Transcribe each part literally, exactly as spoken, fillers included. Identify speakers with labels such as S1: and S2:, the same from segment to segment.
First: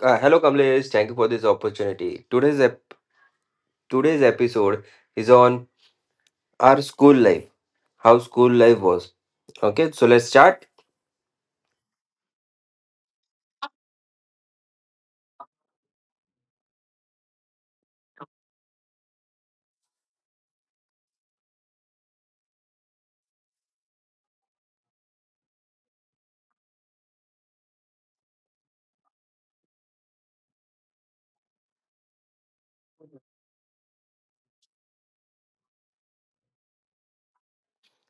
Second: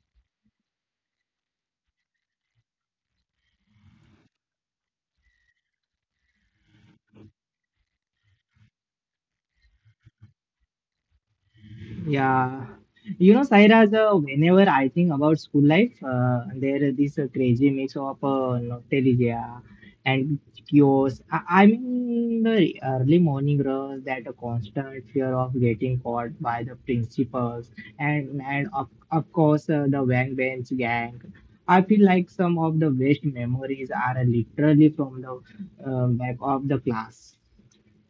S1: uh, hello Kamlesh. Thank you for this opportunity. Today's ep- today's episode is on our school life, how school life was. Okay, so let's start.
S2: Yeah. You know, Sairaj, uh, whenever I think about school life, uh, there is this uh, crazy mix of uh, nostalgia and chaos. I, I mean, the early morning runs, that constant fear of getting caught by the principals, and and of, of course uh, the Wang Bench gang. I feel like some of the best memories are literally from the uh, back of the class,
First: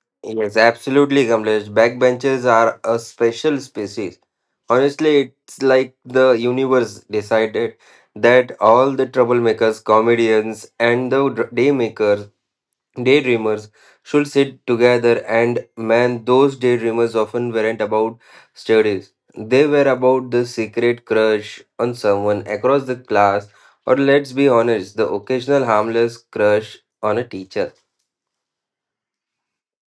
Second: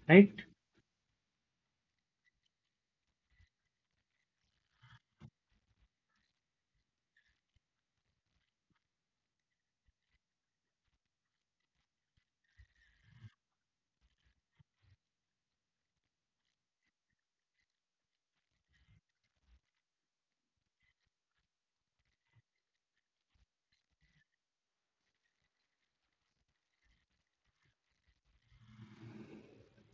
S2: right?
S1: Yes, absolutely, Kamlesh. Backbenchers are a special species. Honestly, it's like the universe decided that all the troublemakers, comedians, and the dr- daymakers Daydreamers should sit together, and man, those daydreamers often weren't about studies. They were about the secret crush on someone across the class, or let's be honest, the occasional harmless crush on a teacher.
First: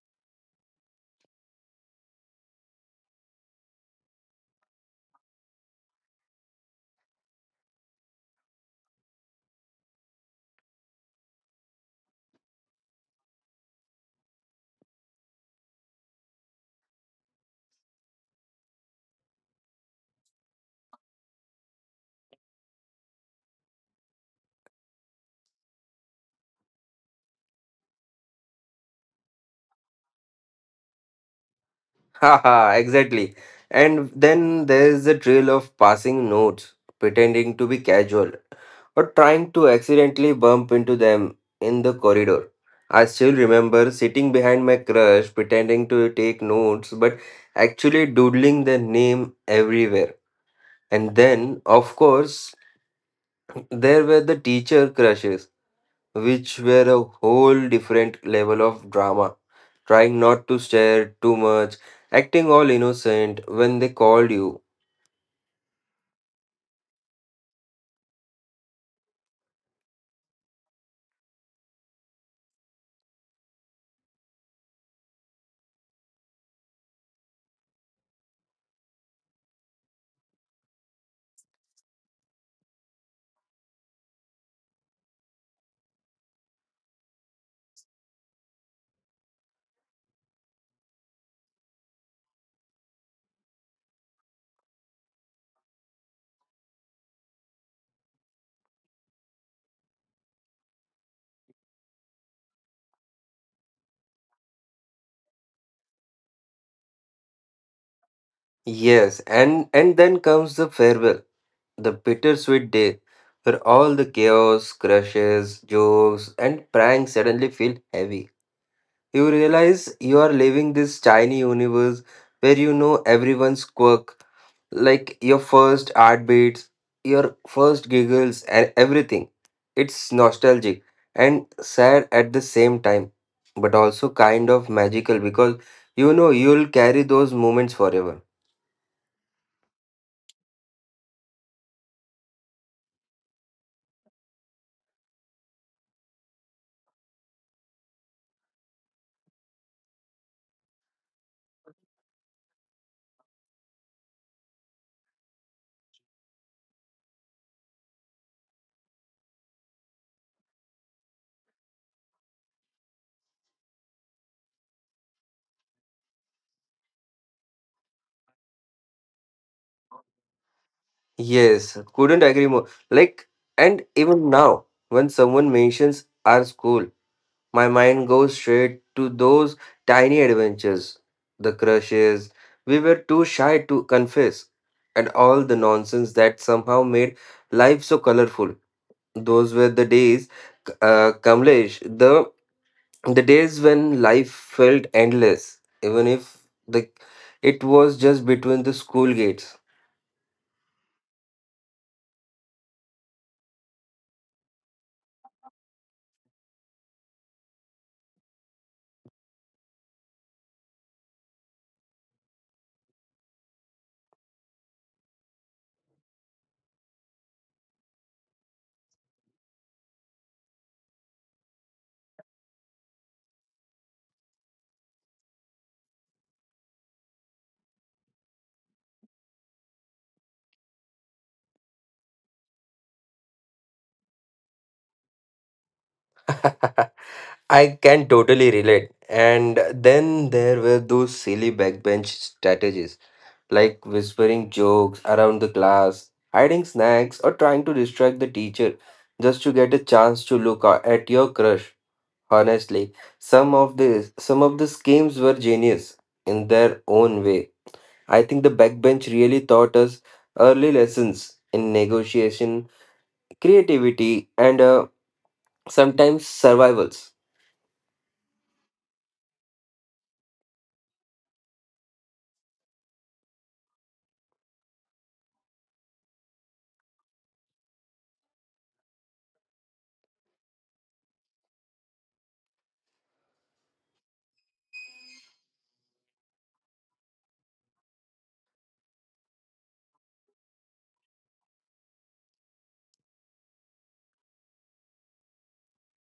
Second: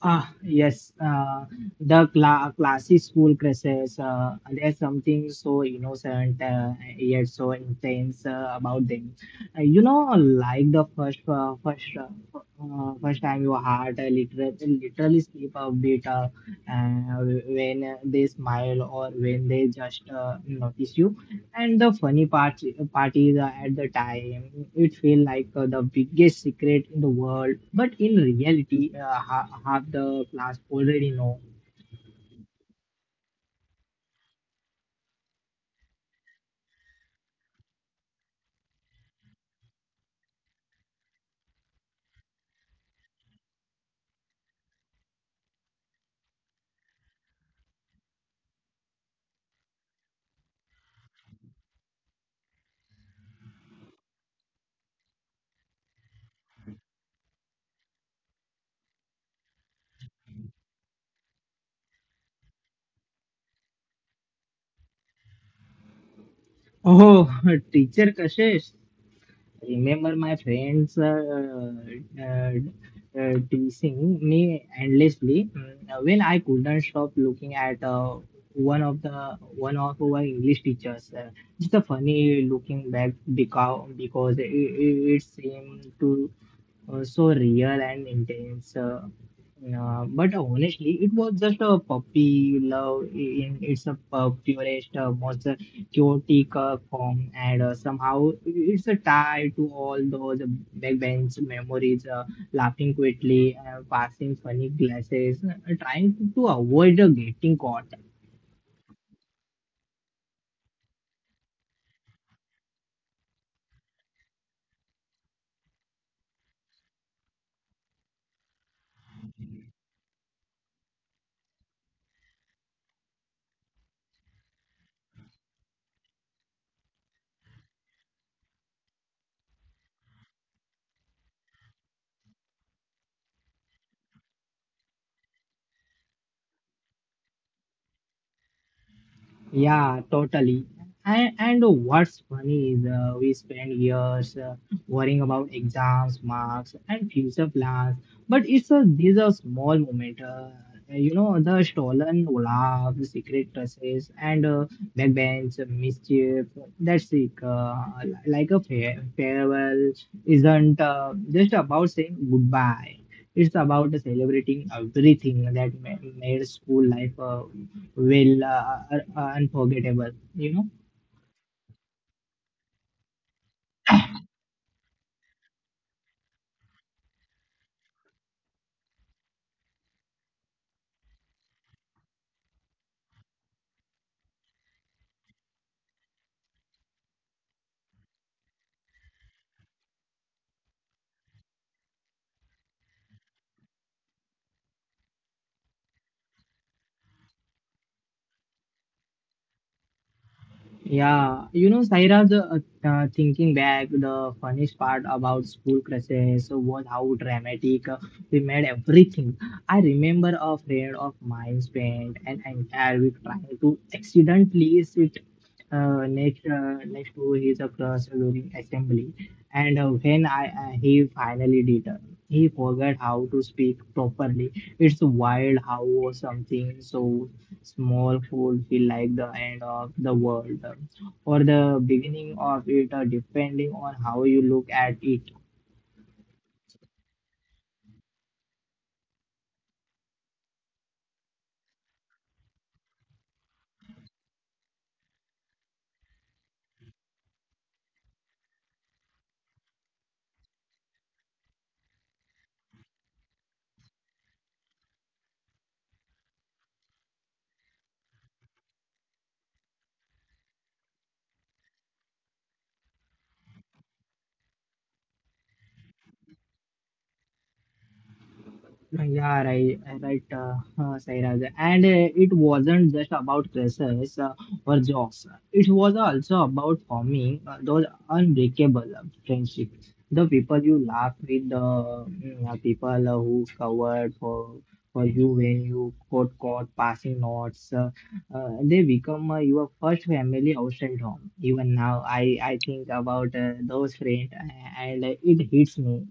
S2: Ah, yes, uh, the cla classic school crushes. Uh, there's something so innocent uh, yet so intense uh, about them. Uh, you know, like the first, uh, first, uh, uh, first time your heart uh, literally, literally skip a beat uh, uh, when they smile or when they just uh, notice you. And the funny part, part is uh, at the time, it felt like uh, the biggest secret in the world. But in reality, uh, ha- half the class already know.
S1: Haha, exactly. And then there's the trail of passing notes, pretending to be casual, or trying to accidentally bump into them in the corridor. I still remember sitting behind my crush, pretending to take notes, but actually doodling their name everywhere. And then, of course, there were the teacher crushes which were a whole different level of drama. Trying not to stare too much, acting all innocent when they called you.
S2: Oh, teacher Kashish, remember my friends uh, uh, uh, teasing me endlessly mm, when I couldn't stop looking at uh, one of the one of our English teachers. Uh, it's a funny looking back because because it, it, it seemed to uh, so real and intense. Uh, uh, but honestly, it was just a puppy love in its a purest, uh, most uh, chaotic uh, form, and uh, somehow it's a tie to all those backbench memories, uh, laughing quietly, uh, passing funny glasses, uh, trying to avoid uh, getting caught.
S1: Yes, and and then comes the farewell, the bittersweet day, where all the chaos, crushes, jokes, and pranks suddenly feel heavy. You realize you are living this tiny universe where you know everyone's quirk, like your first heartbeats, your first giggles, and everything. It's nostalgic and sad at the same time, but also kind of magical because you know you'll carry those moments forever.
S2: Yeah, totally. And and what's funny is uh, we spend years uh, worrying about exams, marks, and future plans. But it's a these are small moment. Uh, you know the stolen laugh, the secret touches, and uh, backbench mischief. That's it. Uh, like a fair, farewell isn't uh, just about saying goodbye. It's about celebrating everything that ma- made school life uh, will uh, are- are unforgettable, you know.
S1: Yes, couldn't agree more. Like, and even now, when someone mentions our school, my mind goes straight to those tiny adventures, the crushes we were too shy to confess, and all the nonsense that somehow made life so colorful. Those were the days, uh, Kamlesh, the the days when life felt endless, even if the it was just between the school gates.
S2: Yeah, you know, Saira's, uh, uh, thinking back, the funniest part about school crushes was how dramatic uh, we made everything. I remember a friend of mine spent an entire week trying to accidentally sit uh, next uh, next to his uh, crush during assembly, and uh, when I uh, he finally did. uh, he forgot how to speak properly. It's wild how something so small food feel like the end of the world, or the beginning of it, uh, depending on how you look at it.
S1: I can totally relate. And then there were those silly backbench strategies like whispering jokes around the class, hiding snacks, or trying to distract the teacher just to get a chance to look a- at your crush. Honestly, some of the some of the schemes were genius in their own way. I think the backbench really taught us early lessons in negotiation, creativity, and uh, sometimes survivals.
S2: Yeah, right, right, uh, uh, Sairaj. And uh, it wasn't just about classes uh, or jobs. It was also about forming uh, those unbreakable uh, friendships. The people you laugh with, the mm, uh, people uh, who covered for for you when you got caught passing notes. Uh, uh, they become uh, your first family outside home. Even now, I I think about uh, those friends, uh, and uh, it hits me.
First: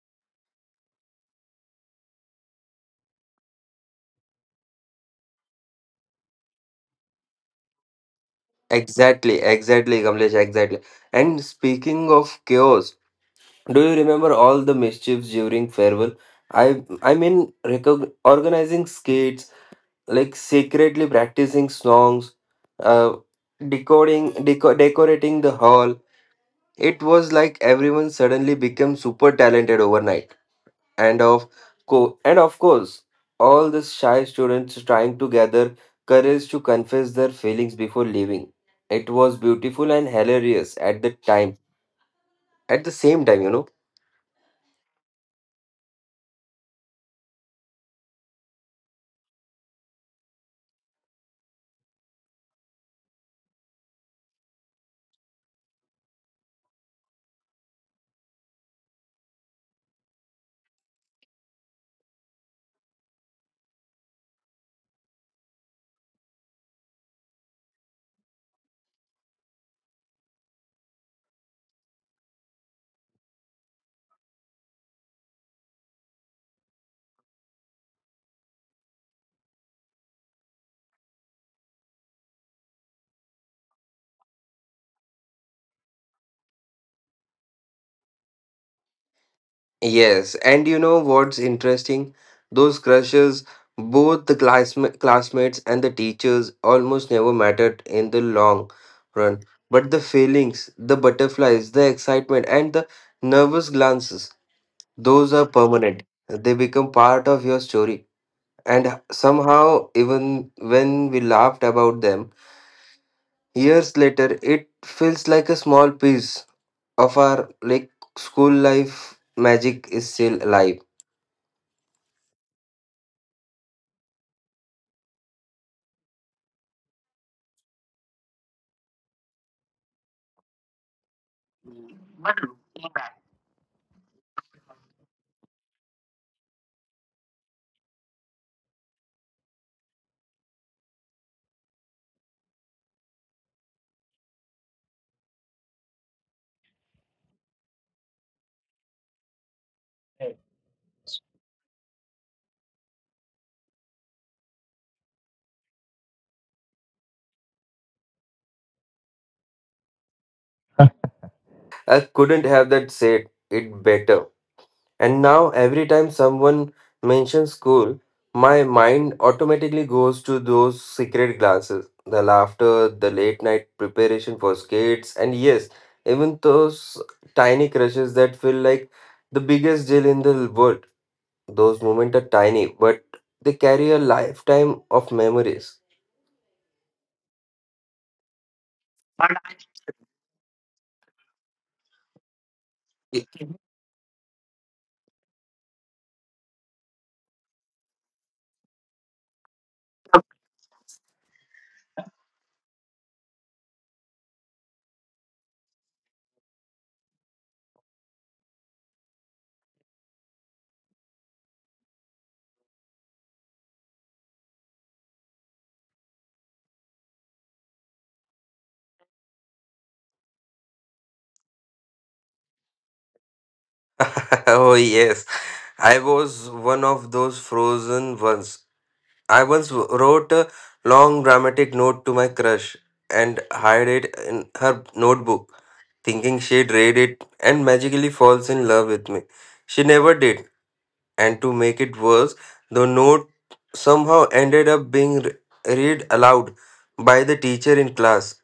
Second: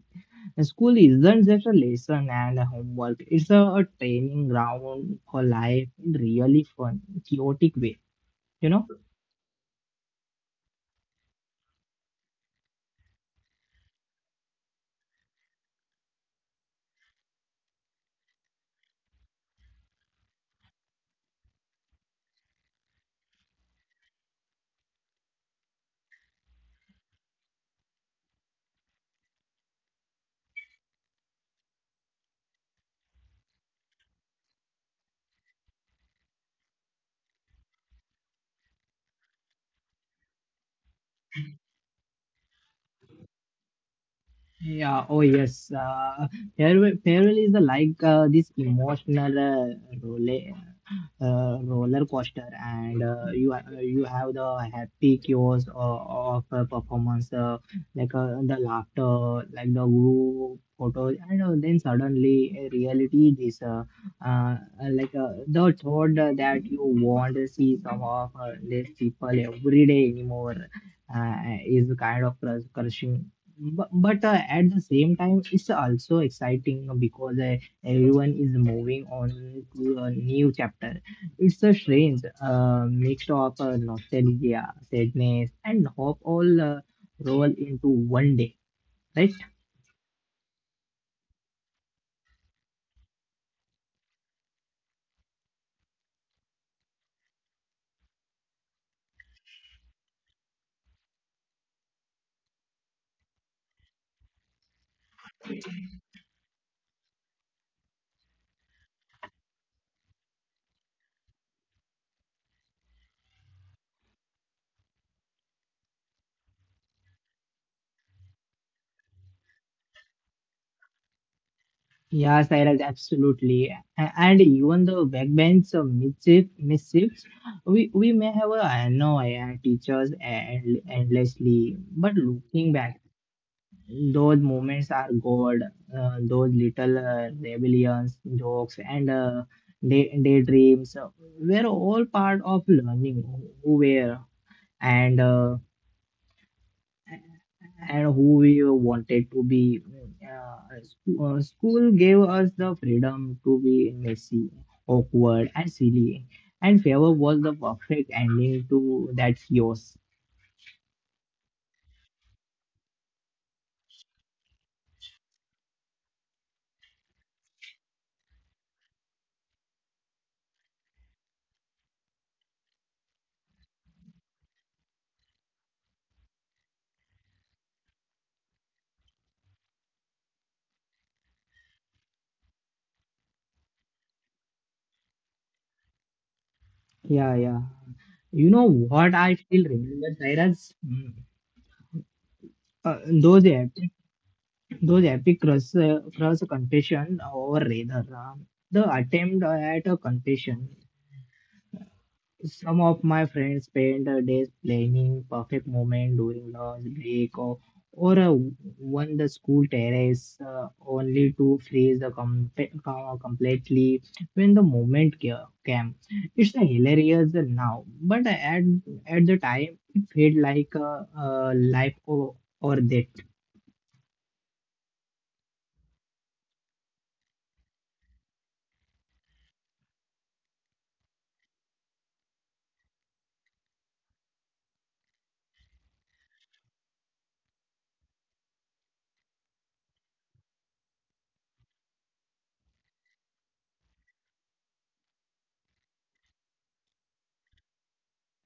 S2: School isn't just a lesson and a homework, it's a, a training ground for life in really fun, chaotic way. You know?
S1: Exactly, exactly, Kamlesh, exactly. And speaking of chaos, do you remember all the mischiefs during farewell? I I mean, recog- organizing skates, like secretly practicing songs, uh, decoding, deco- decorating the hall. It was like everyone suddenly became super talented overnight, and of co- and of course, all the shy students trying to gather courage to confess their feelings before leaving. It was beautiful and hilarious at the time. At the same time, you know.
S2: Yeah, oh yes. Uh, farewell, farewell is a, like uh, this emotional uh, roller uh, roller coaster, and uh, you ha- you have the happy chaos of, of a performance, uh, like uh, the laughter, like the group photos, and uh, then suddenly uh, reality is uh, uh, like uh, the thought that you want to see some of uh, these people every day anymore uh, is kind of crus- crushing, but, but uh, at the same time it's also exciting because uh, everyone is moving on to a new chapter. It's a strange, uh, mixed of uh, nostalgia, sadness, and hope all uh, roll into one day, right?
S1: Yes, and you know what's interesting? Those crushes, both the classma- classmates and the teachers, almost never mattered in the long run. But the feelings, the butterflies, the excitement, and the nervous glances, those are permanent. They become part of your story. And somehow, even when we laughed about them years later, it feels like a small piece of our like school life magic is still alive.
S2: Yeah, Sairaj, absolutely. A- And even the backbench of mischief, mischiefs, we, we may have uh, I know uh, teachers and endlessly, but looking back, those moments are gold. Uh, those little uh, rebellions, jokes, and uh, day, daydreams uh, were all part of learning who were, and uh, and who we wanted to be. Uh, sc- uh, school gave us the freedom to be messy, awkward, and silly, and favor was the perfect ending to that chaos.
S1: I couldn't have that said it better. And now, every time someone mentions school, my mind automatically goes to those secret glances, the laughter, the late night preparation for skates, and yes, even those tiny crushes that feel like the biggest deal in the world. Those moments are tiny, but they carry a lifetime of memories.
S2: Yeah, yeah. You know what I still remember, Cyrus? Mm. Uh, those epic, those epic cross, uh, cross confession, or rather uh, the attempt at a confession. Some of my friends spend their days planning perfect moment during lunch break or or uh, on the school terrace, uh, only to freeze the com- com- completely when the moment ca- came. It's a hilarious now, but at at the time it felt like a, a life, or, or death.
S1: Oh, yes, I was one of those frozen ones. I once w- wrote a long dramatic note to my crush and hid it in her notebook, thinking she'd read it and magically falls in love with me. She never did, and to make it worse, the note somehow ended up being re- read aloud by the teacher in class.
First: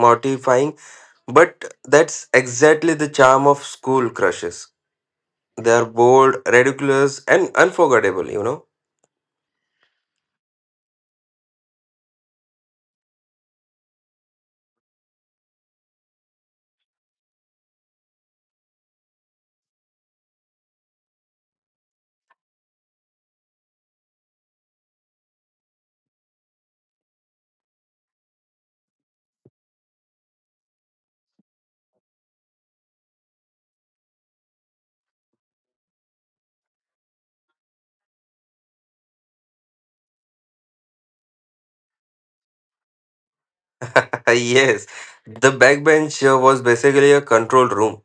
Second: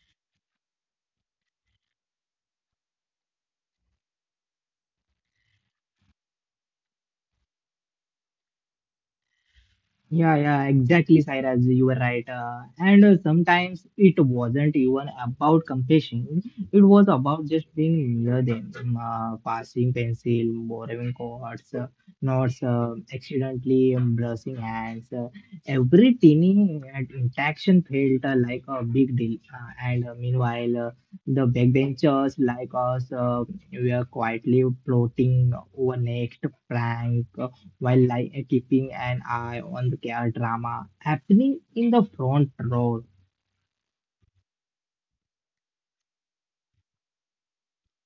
S1: Mortifying, but that's exactly the charm of school crushes. They are bold, ridiculous, and unforgettable, you know.
S2: Yeah, yeah, exactly, Sairaj. You were right. Uh, and uh, sometimes it wasn't even about compassion. It was about just being near them, um, uh, passing pencil, borrowing cords, uh, notes, uh, accidentally um, brushing hands. Uh, every teeny uh, interaction felt uh, like a big deal. Uh, and uh, meanwhile, uh, the backbenchers like us uh, were quietly plotting over next prank while like keeping an eye on the car drama happening in the front row.
S1: Yes, the backbench uh, was basically a control room.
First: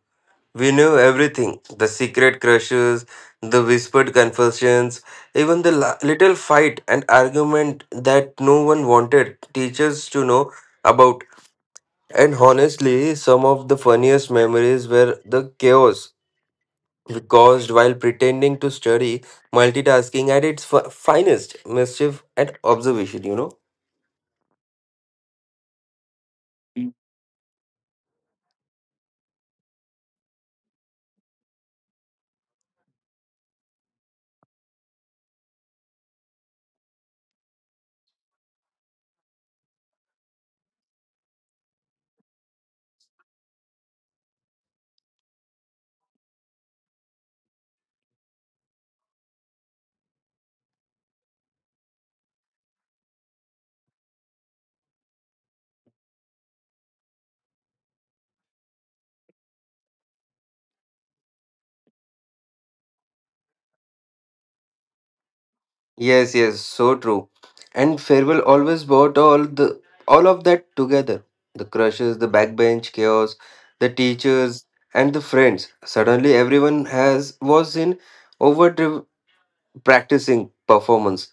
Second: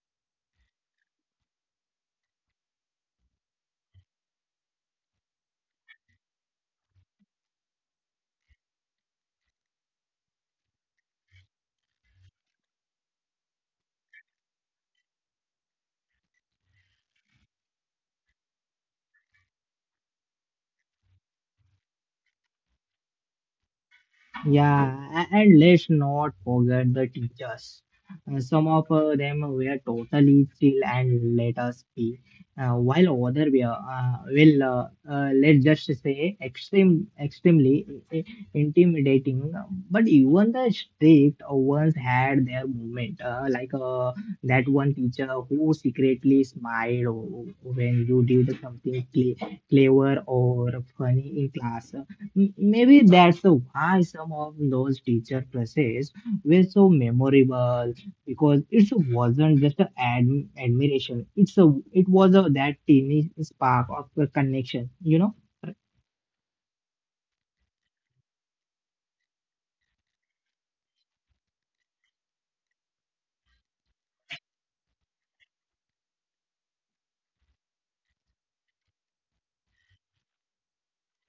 S1: We knew everything the secret crushes, the whispered confessions, even the la- little fight and argument that no one wanted teachers to know about. And honestly, some of the funniest memories were the chaos we caused while pretending to study, multitasking at its fi- finest, mischief and observation, you know.
S2: Yeah, a- and let's not forget the teachers. Uh, some of uh, them were totally chill and let us be, uh, while other were, uh, well, uh, uh, let's just say, extreme, extremely i- i- intimidating. But even the strict ones had their moment, uh, like uh, that one teacher who secretly smiled when you did something cle- clever or funny in class. M- Maybe that's the why some of those teacher classes were so memorable because it wasn't just an ad- admiration. It's a it was a that teeny spark of a connection. You know.
S1: Yes, yes, so true. And farewell always brought all the all of that together. The crushes, the backbench chaos, the teachers and the friends. Suddenly everyone has was in overdrive practicing performance,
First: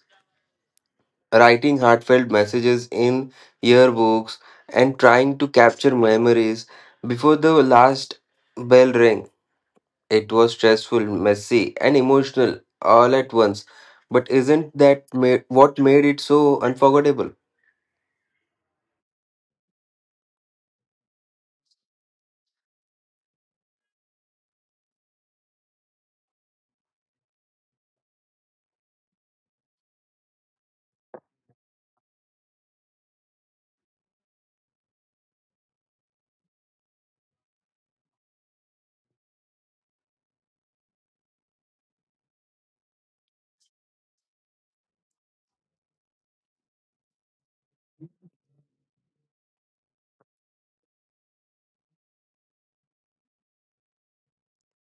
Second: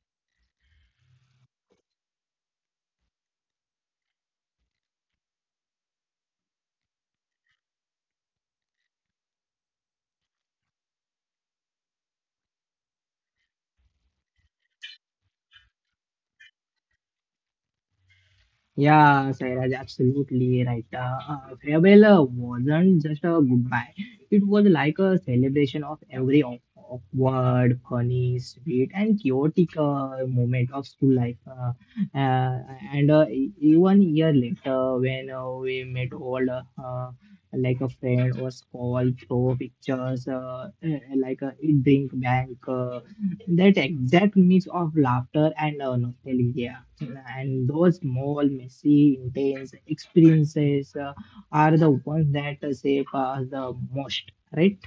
S1: writing heartfelt messages in yearbooks and trying to capture memories before the last bell rang. It was stressful, messy, and emotional all at once. But isn't that ma- what made it so unforgettable?
S2: Yeah, Sairaj, absolutely right. Uh, uh, farewell uh, wasn't just a goodbye. It was like a celebration of every aw- awkward, funny, sweet, and chaotic uh, moment of school life. Uh, uh, and uh, e- even year later, when uh, we met all uh, uh, like a friend or call through pictures, uh, uh, like a drink bank. uh, that exact mix of laughter and uh, nostalgia, and those small messy intense experiences uh, are the ones that uh, shape us the most, right?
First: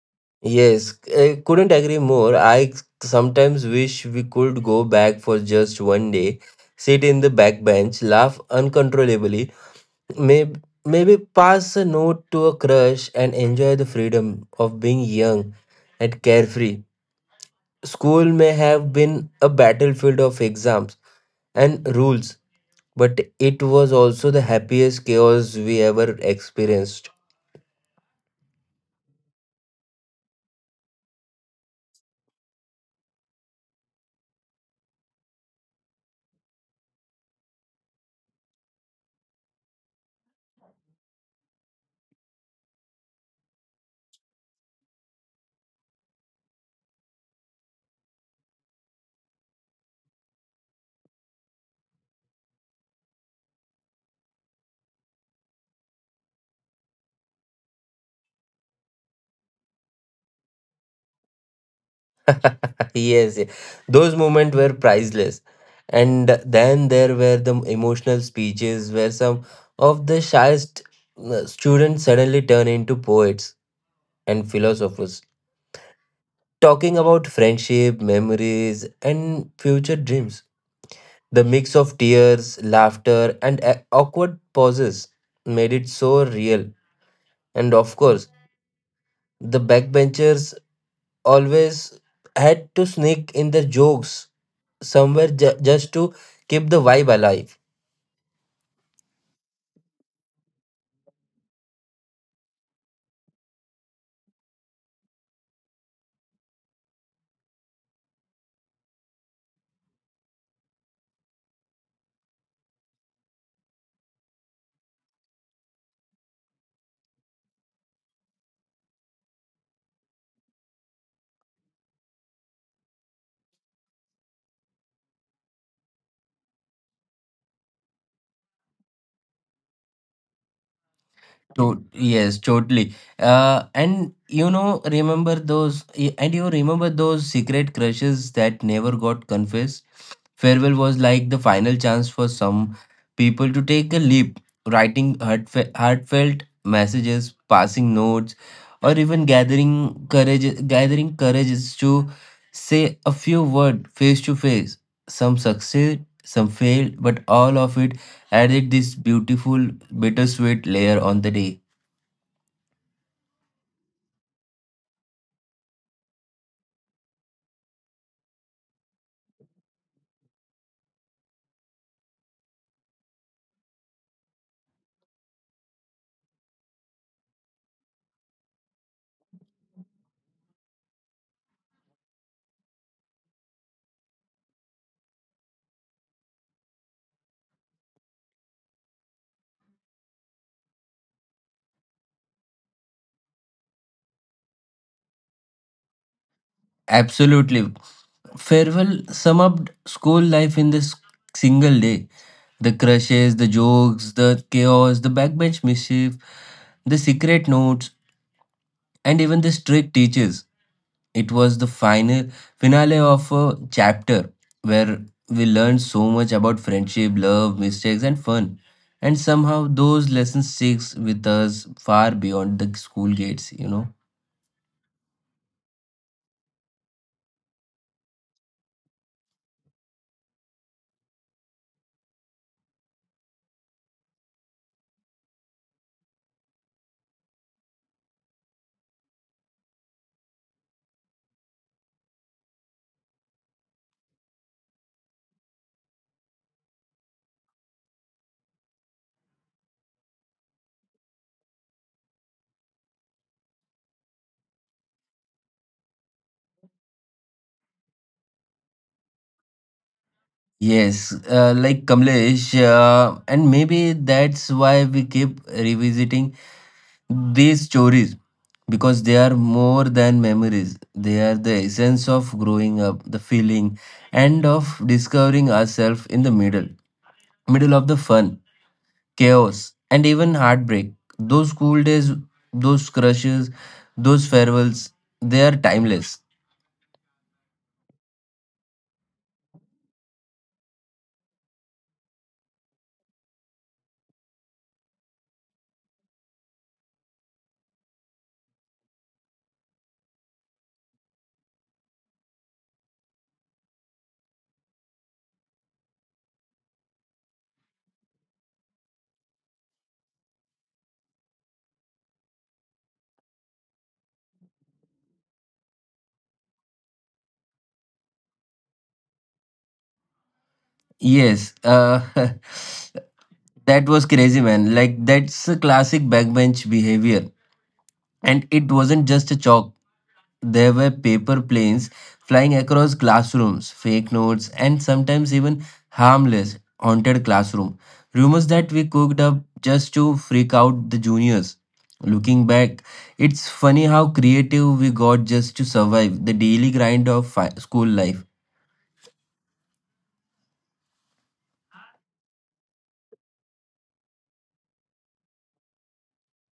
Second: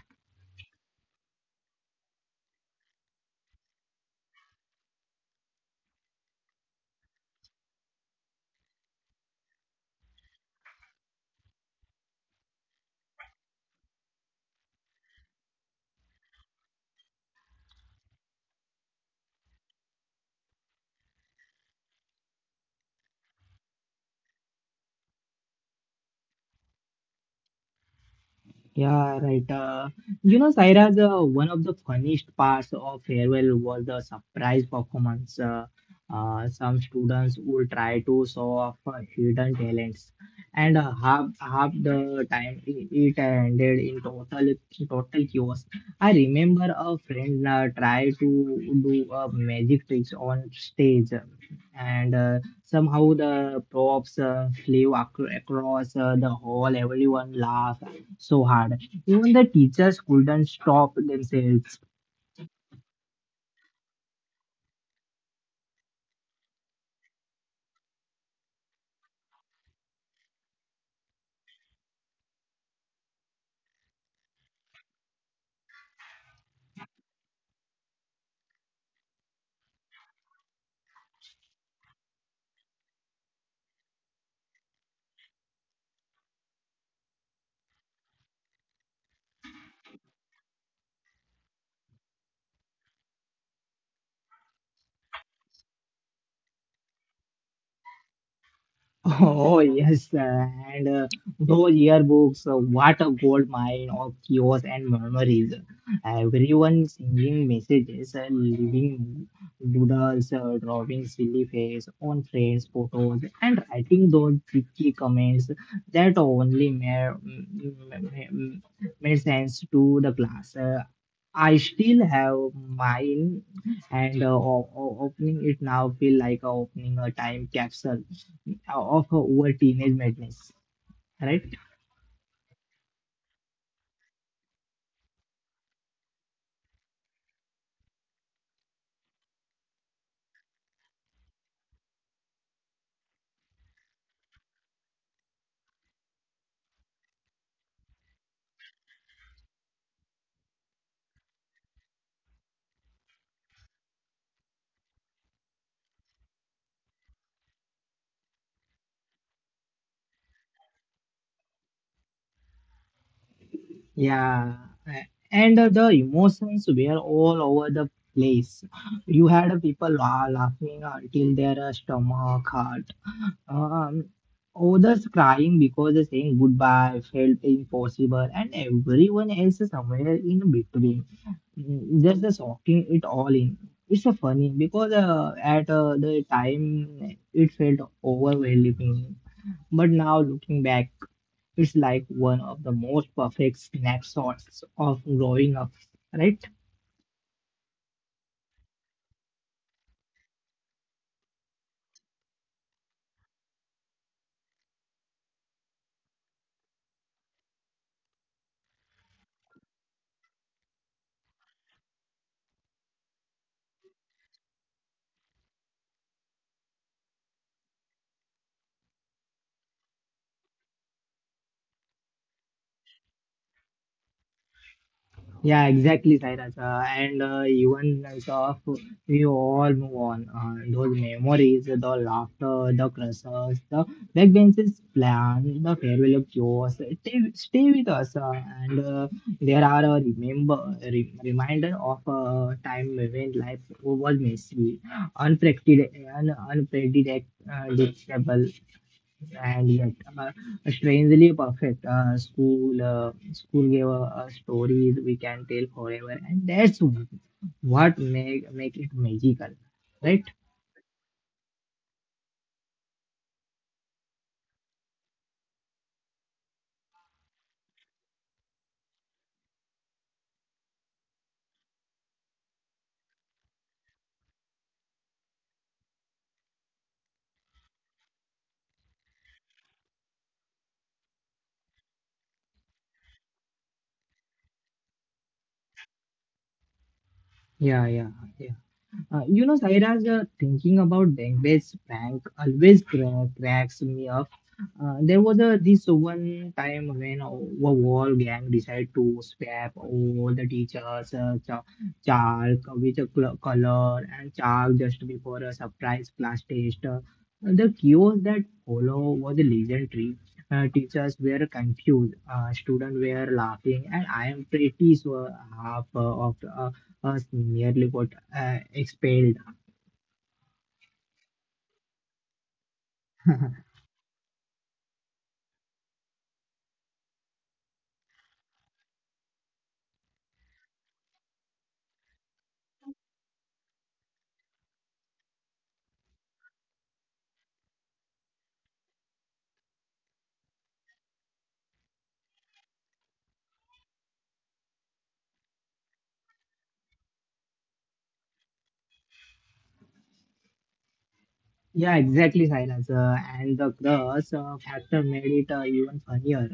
S1: Yes, I couldn't agree more. I sometimes wish we could go back for just one day, sit in the back bench, laugh uncontrollably, maybe, maybe pass a note to a crush, and enjoy the freedom of being young and carefree. School may have been a battlefield of exams and rules, but it was also the happiest chaos we ever experienced.
S2: Yeah, right. Uh, you know, Saira's, uh, one of the funniest parts of farewell was the surprise performance. Uh, uh, some students would try to show off uh, hidden talents, and uh, half half the time it, it ended in total total chaos. I remember a friend uh, tried to do uh, magic tricks on stage, and uh, somehow the props uh, flew ac across uh, the hall. Everyone laughed so hard. Even the teachers couldn't stop themselves.
S1: Yes, yes, those moments were priceless. And then there were the emotional speeches where some of the shyest uh, students suddenly turn into poets and philosophers, talking about friendship, memories, and future dreams. The mix of tears, laughter, and a- awkward pauses made it so real. And of course, the backbenchers always had to sneak in the jokes somewhere ju- just to keep the vibe alive.
S2: Oh yes, uh, and uh, those yearbooks, uh, what a gold mine of chaos and memories. Everyone singing messages, uh, leaving doodles, uh, drawing silly face on friends' photos, and writing those cheeky comments that only made, made sense to the class. Uh, I still have mine, and uh, o- o- opening it now feel like uh, opening a time capsule of our teenage madness, right?
S1: To- yes, totally. Uh, and you know, remember those, y- and you remember those secret crushes that never got confessed? Farewell was like the final chance for some people to take a leap, writing heartfe- heartfelt messages, passing notes, or even gathering courage, gathering courage is to say a few words face to face. Some succeed, some failed, but all of it added this beautiful, bittersweet layer on the day.
S2: Yeah, a- and uh, the emotions were all over the place. You had uh, people la- laughing until their uh, stomach hurt. Um, others crying because the saying goodbye felt impossible, and everyone else is somewhere in between. Mm, Just the soaking it all in. It's so funny because uh, at uh, the time it felt overwhelming, but now looking back. It's like one of the most perfect snapshots of growing up, right?
S1: Absolutely. Farewell sum up school life in this single day. The crushes, the jokes, the chaos, the backbench mischief, the secret notes, and even the strict teachers. It was the final finale of a chapter where we learned so much about friendship, love, mistakes, and fun. And somehow those lessons sticks with us far beyond the school gates, you know.
S2: Yeah, exactly, Sairaj. Uh, and uh, even as of we all move on, uh, those memories, the laughter, the crushes, the backbenches plan, the farewell of yours, stay, stay with us. Uh, and uh, there are a remember re- reminder of a time when life was messy, unpredictable, un- unpredictable, and yet uh, strangely perfect. Uh, school, uh, school gave uh, us stories we can tell forever, and that's what make make it magical, right?
S1: Yes, uh, like Kamlesh, uh, and maybe that's why we keep revisiting these stories because they are more than memories. They are the essence of growing up, the feeling, and of discovering ourselves in the middle, middle of the fun, chaos, and even heartbreak. Those school days, those crushes, those farewells, they are timeless.
S2: Yeah, yeah, yeah. Uh, you know, Sairaj, uh, thinking about Dengue's prank always cra- cracks me up. Uh, there was a this one time when a wall gang decided to swap all the teachers' uh, cha- chalk with a cl- color and chalk just before a surprise class test. Uh, the chaos that followed was legendary. Uh, teachers were confused, uh, students were laughing, and I am pretty sure half uh, of uh, uh, nearly got uh, expelled.
S1: Yes, uh, that was crazy, man. Like, that's a classic backbench behavior. And it wasn't just a chalk, there were paper planes flying across classrooms, fake notes, and sometimes even harmless, haunted classroom. Rumors that we cooked up just to freak out the juniors. Looking back, it's funny how creative we got just to survive the daily grind of fi- school life.
S2: Yeah, exactly, Silas. Uh, and the cross uh, factor made it uh, even funnier.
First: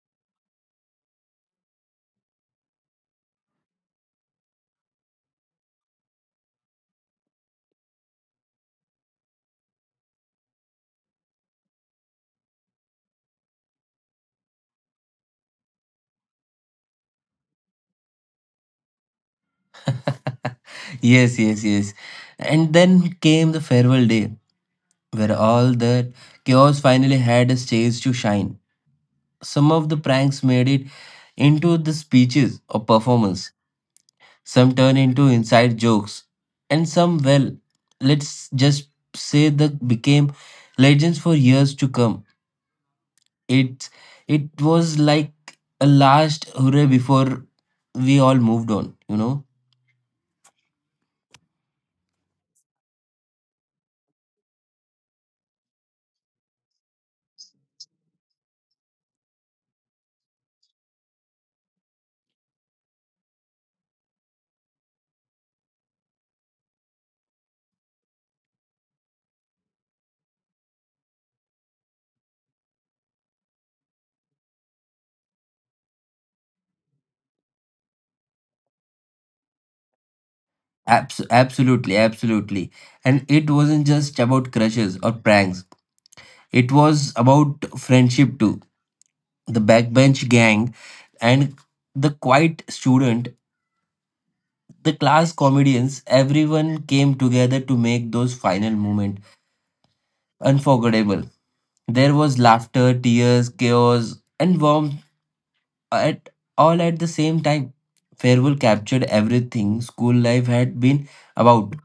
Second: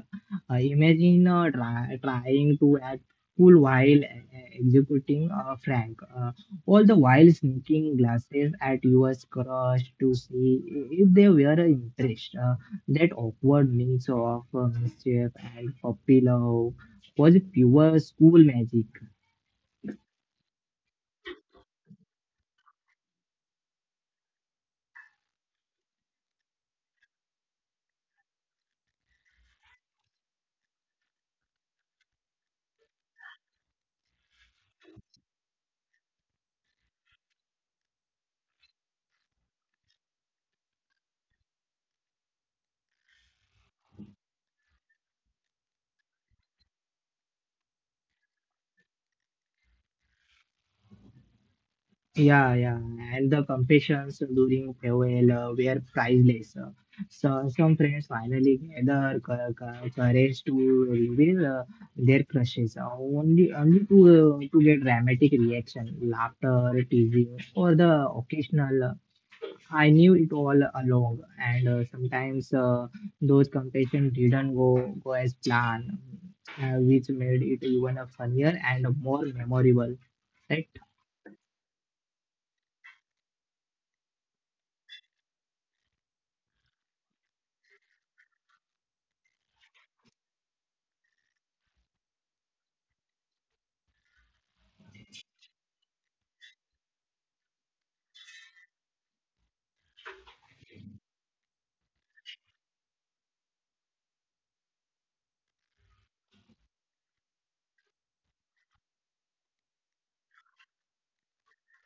S2: Uh, imagine uh, try, trying to act cool while uh, executing uh, Frank, uh, all the while sneaking glasses at your crush to see if they were impressed. Uh, that awkward mix of uh, mischief and puppy love was pure school magic.
S1: Yes, yes, yes. And then came the farewell day where all that chaos finally had a stage to shine. Some of the pranks made it into the speeches or performance, some turned into inside jokes, and some, well, let's just say that became legends for years to come. It, it was like a last hurrah before we all moved on, you know?
S2: Yeah, yeah, and the competitions during farewell uh, were priceless. Uh, so some friends finally gather co- co- courage to reveal uh, their crushes, uh, only only to uh, to get dramatic reaction, laughter, teasing, or the occasional. Uh, I knew it all along, and uh, sometimes uh, those competitions didn't go go as planned, uh, which made it even uh, funnier and more memorable, right?
S1: Abs- absolutely, absolutely. And it wasn't just about crushes or pranks. It was about friendship too the backbench gang, and the quiet student, the class comedians, everyone came together to make those final moments unforgettable. There was laughter, tears, chaos, and warmth at all at the same time. Farewell captured everything school life had been about.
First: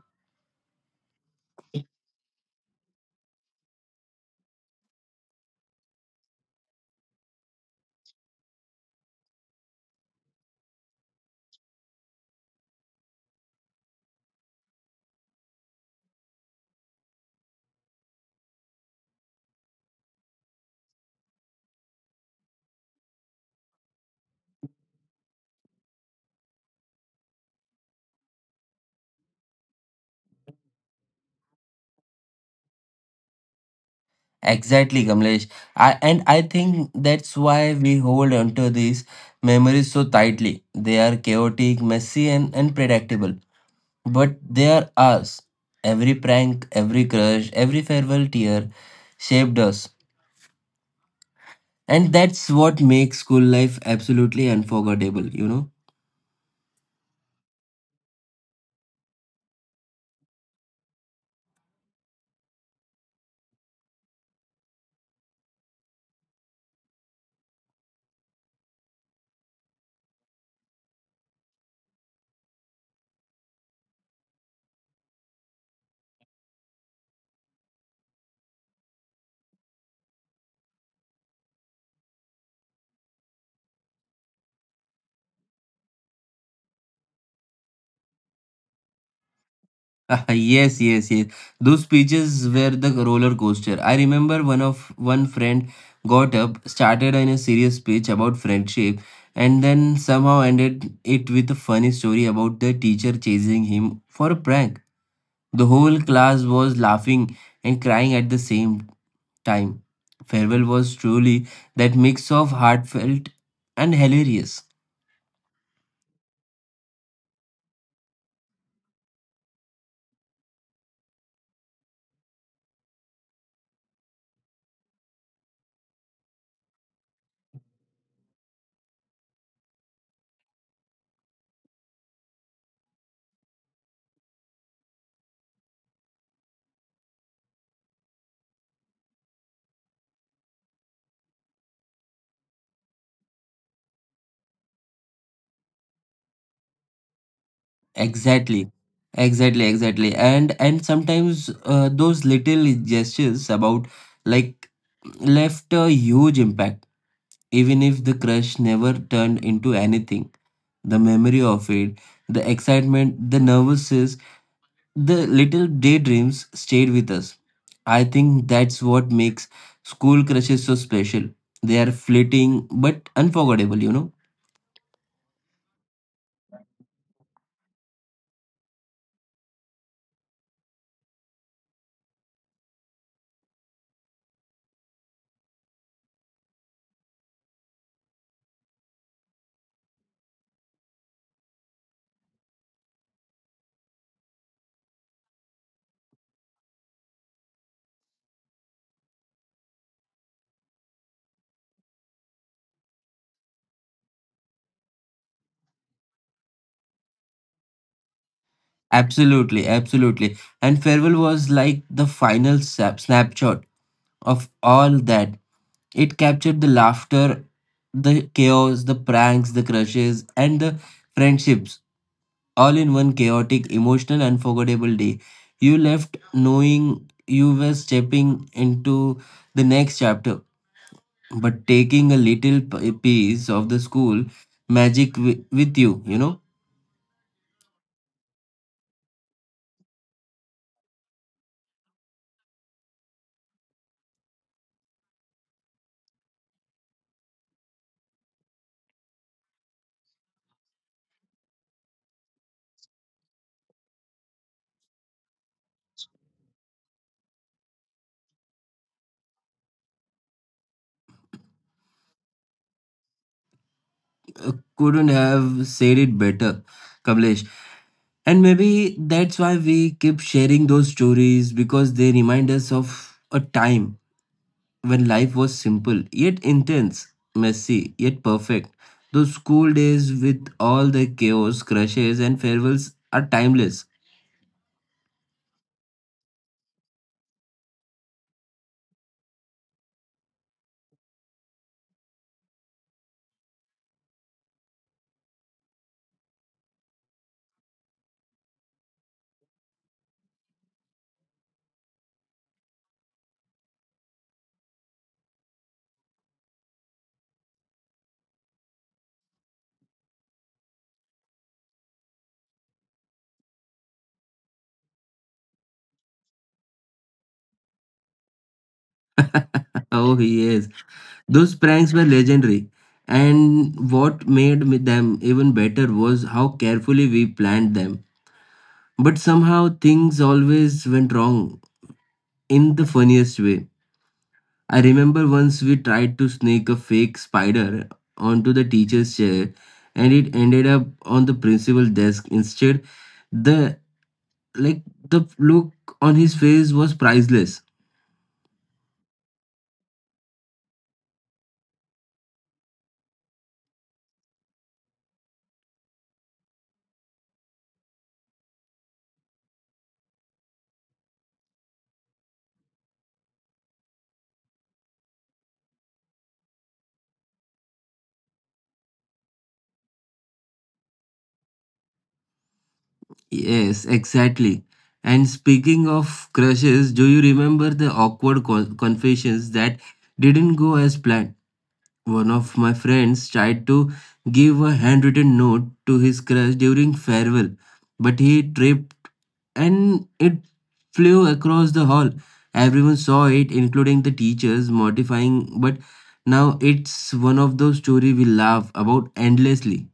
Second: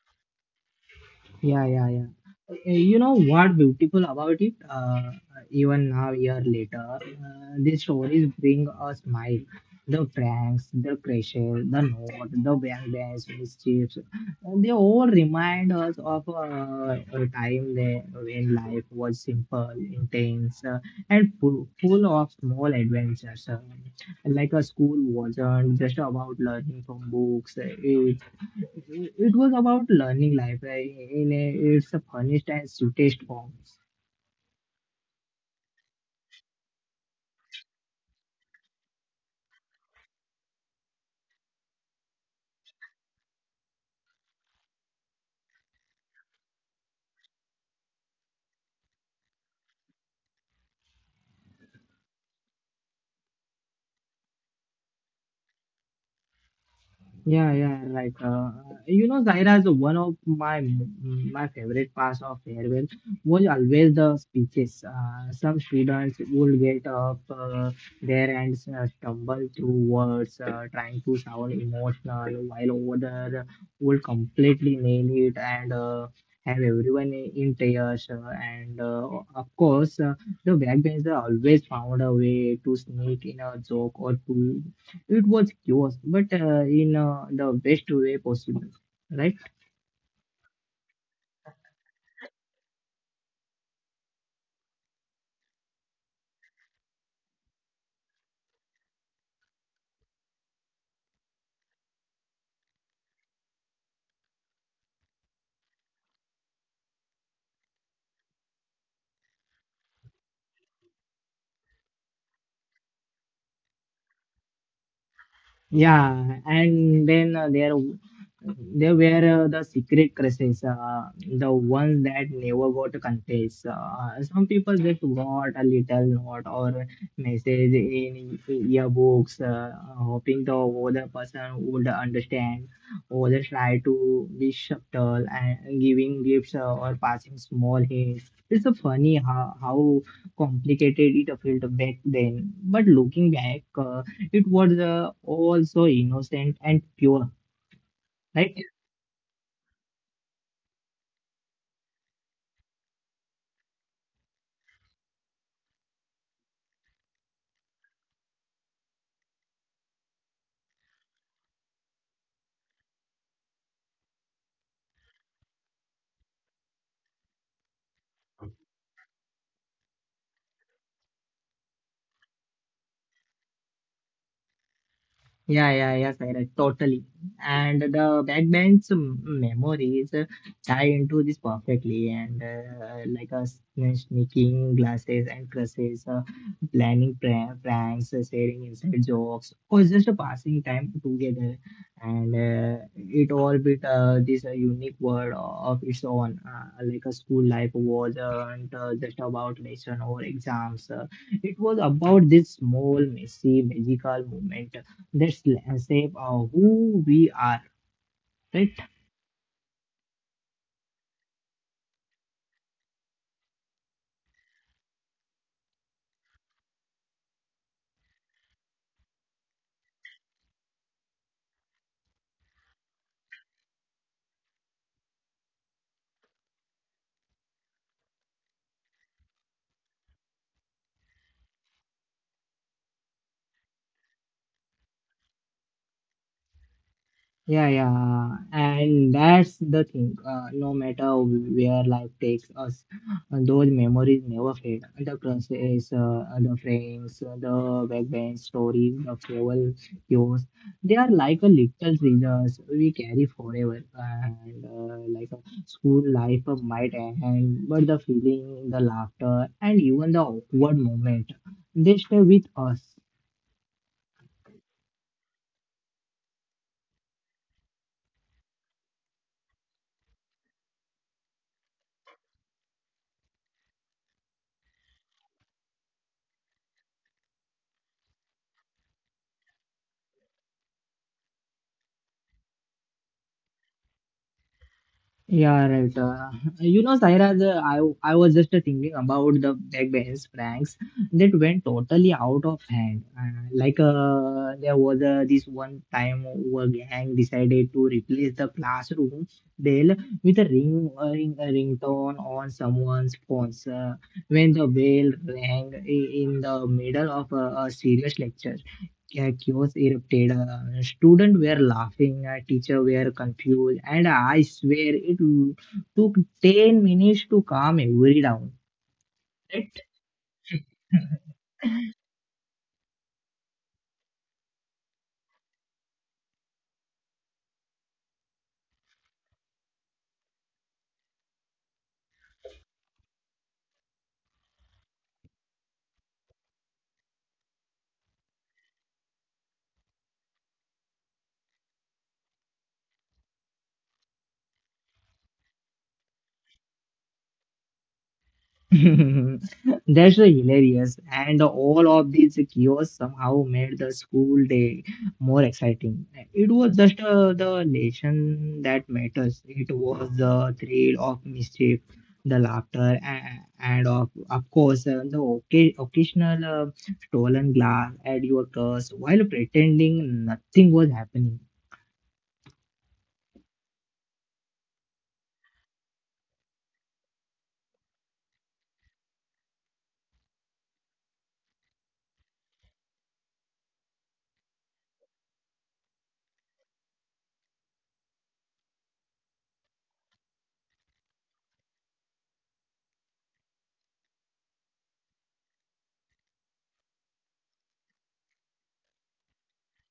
S2: Yeah, yeah, yeah. Uh, You know what beautiful about it? Uh, even now, year later, uh, these stories bring a smile. The pranks, the crashes, the note, the bank dash, mischiefs, uh, they all remind us of uh, a time there when life was simple, intense, uh, and full, full of small adventures. Uh, like a school wasn't just about learning from books. Uh, It it was about learning library in a, its a funniest and sweetest form.
S1: Exactly, Kamlesh. I, and I think that's why we hold onto these memories so tightly. They are chaotic, messy, and unpredictable but they are us. Every prank, every crush, every farewell tear shaped us. And that's what makes school life absolutely unforgettable, you know?
S2: Yeah, yeah, like uh, you know, Zaira is one of my mm, my favorite parts of farewell was always the speeches. Uh, some students would get up uh, there and uh, stumble through words, uh, trying to sound emotional, while others would completely nail it and uh, have everyone in tears. Uh, and uh, Of course, uh, the backbencher always found a way to sneak in a joke or two. It was chaos, but uh, in uh, the best way possible, right?
S1: Yes, yes, yes. Those speeches were the roller coaster. I remember one of one friend got up, started in a serious speech about friendship, and then somehow ended it with a funny story about the teacher chasing him for a prank. The whole class was laughing and crying at the same time. Farewell was truly that mix of heartfelt and hilarious.
S2: Yeah, and then uh, there w- there were uh, the secret crushes, uh, the ones that never got confessed. Uh, some people just got a little note or message in yearbooks, uh, hoping the other person would understand, or they try to be subtle and giving gifts uh, or passing small hints. It's a funny how, how complicated it felt back then, but looking back. Uh, it was uh, all so innocent and pure, right?
S1: Exactly. Exactly, exactly. And and sometimes uh, those little gestures about like left a huge impact even if the crush never turned into anything. The memory of it, the excitement, the nervousness, the little daydreams stayed with us. I think that's what makes school crushes so special. They are fleeting but unforgettable, you know.
S2: Yeah, yeah, yeah, Sairaj, totally. And the backbench um, memories uh, tie into this perfectly, and uh, like us uh, sneaking glasses and crushes, uh, planning pra- pranks, uh, sharing inside jokes, or just uh, passing time together. And uh, it all with uh, this uh, unique world of its own. Uh, like a school life wasn't uh, just about lesson or exams. Uh, it was about this small, messy, magical moment. Let's l- shape uh, who we are, right?
S1: Absolutely, absolutely. And farewell was like the final sap- snapshot of all that. It captured the laughter, the chaos, the pranks, the crushes, and the friendships all in one chaotic, emotional, unforgettable day. You left knowing you were stepping into the next chapter, but taking a little p- piece of the school magic wi- with you, you know.
S2: Yeah, yeah, and that's the thing. Uh, no matter where life takes us, uh, those memories never fade. The crushes, uh, the frames, uh, the backbench stories, the travel cues, they are like a little treasures we carry forever. And uh, like a school life might end, but the feeling, the laughter, and even the awkward moment, they stay with us.
S1: Couldn't have said it better, Kamlesh. And maybe that's why we keep sharing those stories because they remind us of a time when life was simple, yet intense, messy, yet perfect. Those school days with all the chaos, crushes, and farewells are timeless.
S2: Yeah, right. Uh, you know, Saira, the, I, I was just thinking about the backbench pranks that went totally out of hand. Uh, like, uh, there was uh, this one time a gang decided to replace the classroom bell with a ring, a ring, a ringtone on someone's phone. Uh, when the bell rang i- in the middle of a, a serious lecture, yeah, chaos erupted. Uh, students were laughing, uh, teacher were confused, and I swear it took ten minutes to calm everybody down.
S1: Oh, yes. Those pranks were legendary. And what made me- them even better was how carefully we planned them. But somehow things always went wrong in the funniest way. I remember once we tried to snake a fake spider onto the teacher's chair, and it ended up on the principal desk instead. The like the look on his face was priceless.
S2: That's the hilarious. And all of these kiosks somehow made the school day more exciting. It was just uh, the lesson that matters. It was the thrill of mischief, the laughter, and, and of, of course, uh, the oca- occasional uh, stolen glass at your curse while pretending nothing was happening.
S1: Yes, exactly. And speaking of crushes, do you remember the awkward co- confessions that didn't go as planned? One of my friends tried to give a handwritten note to his crush during farewell, but he tripped and it flew across the hall. Everyone saw it, including the teachers, mortifying, but now it's one of those stories we laugh about endlessly.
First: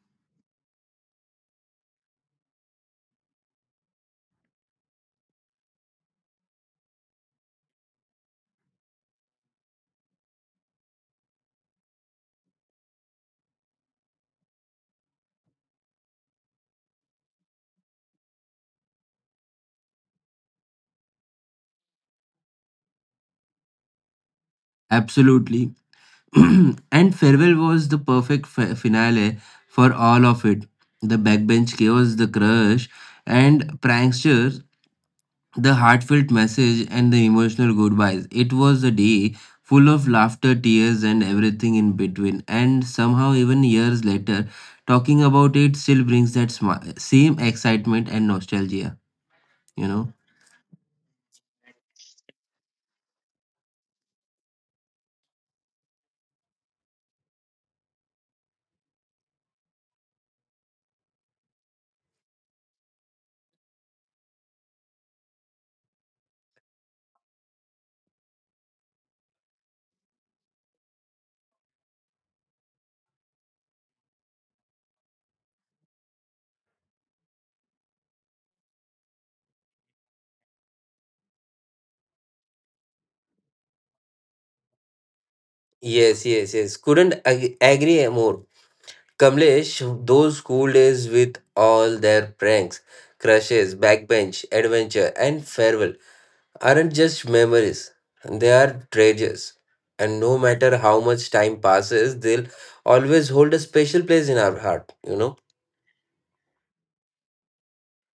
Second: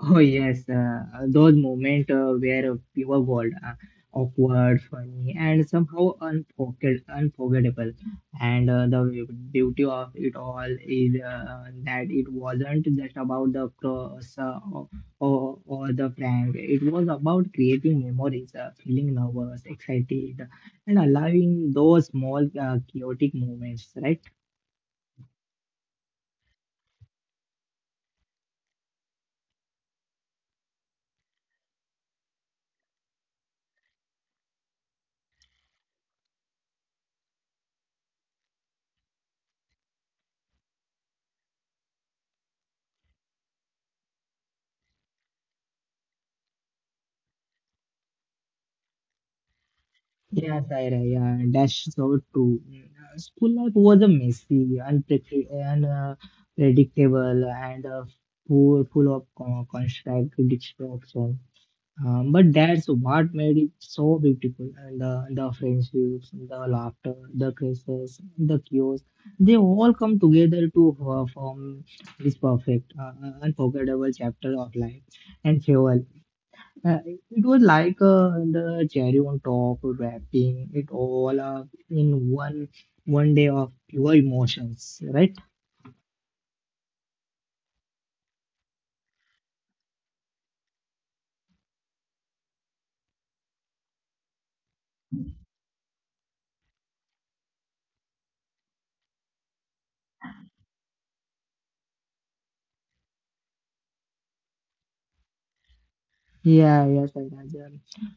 S2: Oh yes, uh, those moments uh, where uh, we were bold, uh, awkward, funny, and somehow unforget- unforgettable. And uh, the beauty of it all is uh, that it wasn't just about the cross uh, or, or, or the prank. It was about creating memories, uh, feeling nervous, excited, and allowing those small uh, chaotic moments, right?
S1: Absolutely. And farewell was the perfect fi- finale for all of it. The backbench chaos, the crush, and pranksters, the heartfelt message, and the emotional goodbyes. It was a day full of laughter, tears, and everything in between. And somehow, even years later, talking about it still brings that smi- same excitement and nostalgia, you know.
S2: Yes, Ira, yeah, yeah, that's so true. Mm, Uh, School life was a messy, unpredictable, and uh, predictable, and uh, full full of con- constant distraction. Um, but that's what made it so beautiful. And the the friendships, the laughter, the crises, the chaos, they all come together to uh, form this perfect, uh, uh, unforgettable chapter of life. And farewell, uh, it was like uh, the cherry on top, wrapping it all up in one one day of pure emotions, right?
S1: Yes, yes, yes. Couldn't ag- agree more, Kamlesh. Those school days with all their pranks, crushes, backbench, adventure, and farewell aren't just memories, they are treasures. And no matter how much time passes, they'll always hold a special place in our heart, you know.
S2: Yeah, yeah, Sairaj. Um,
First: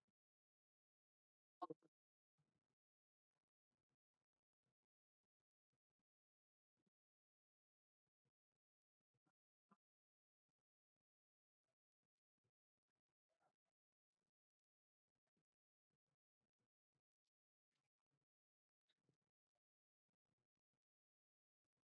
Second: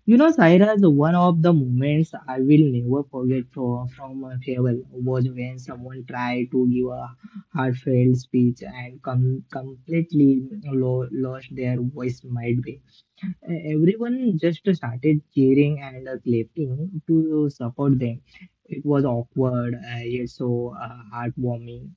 S2: You know, Sairaj, one of the moments I will never forget from, from uh, travel was when someone tried to give a heartfelt speech and com completely lo lost their voice midway. E-, Everyone just started cheering and uh, clapping to support them. It was awkward, uh, yet so uh, heartwarming.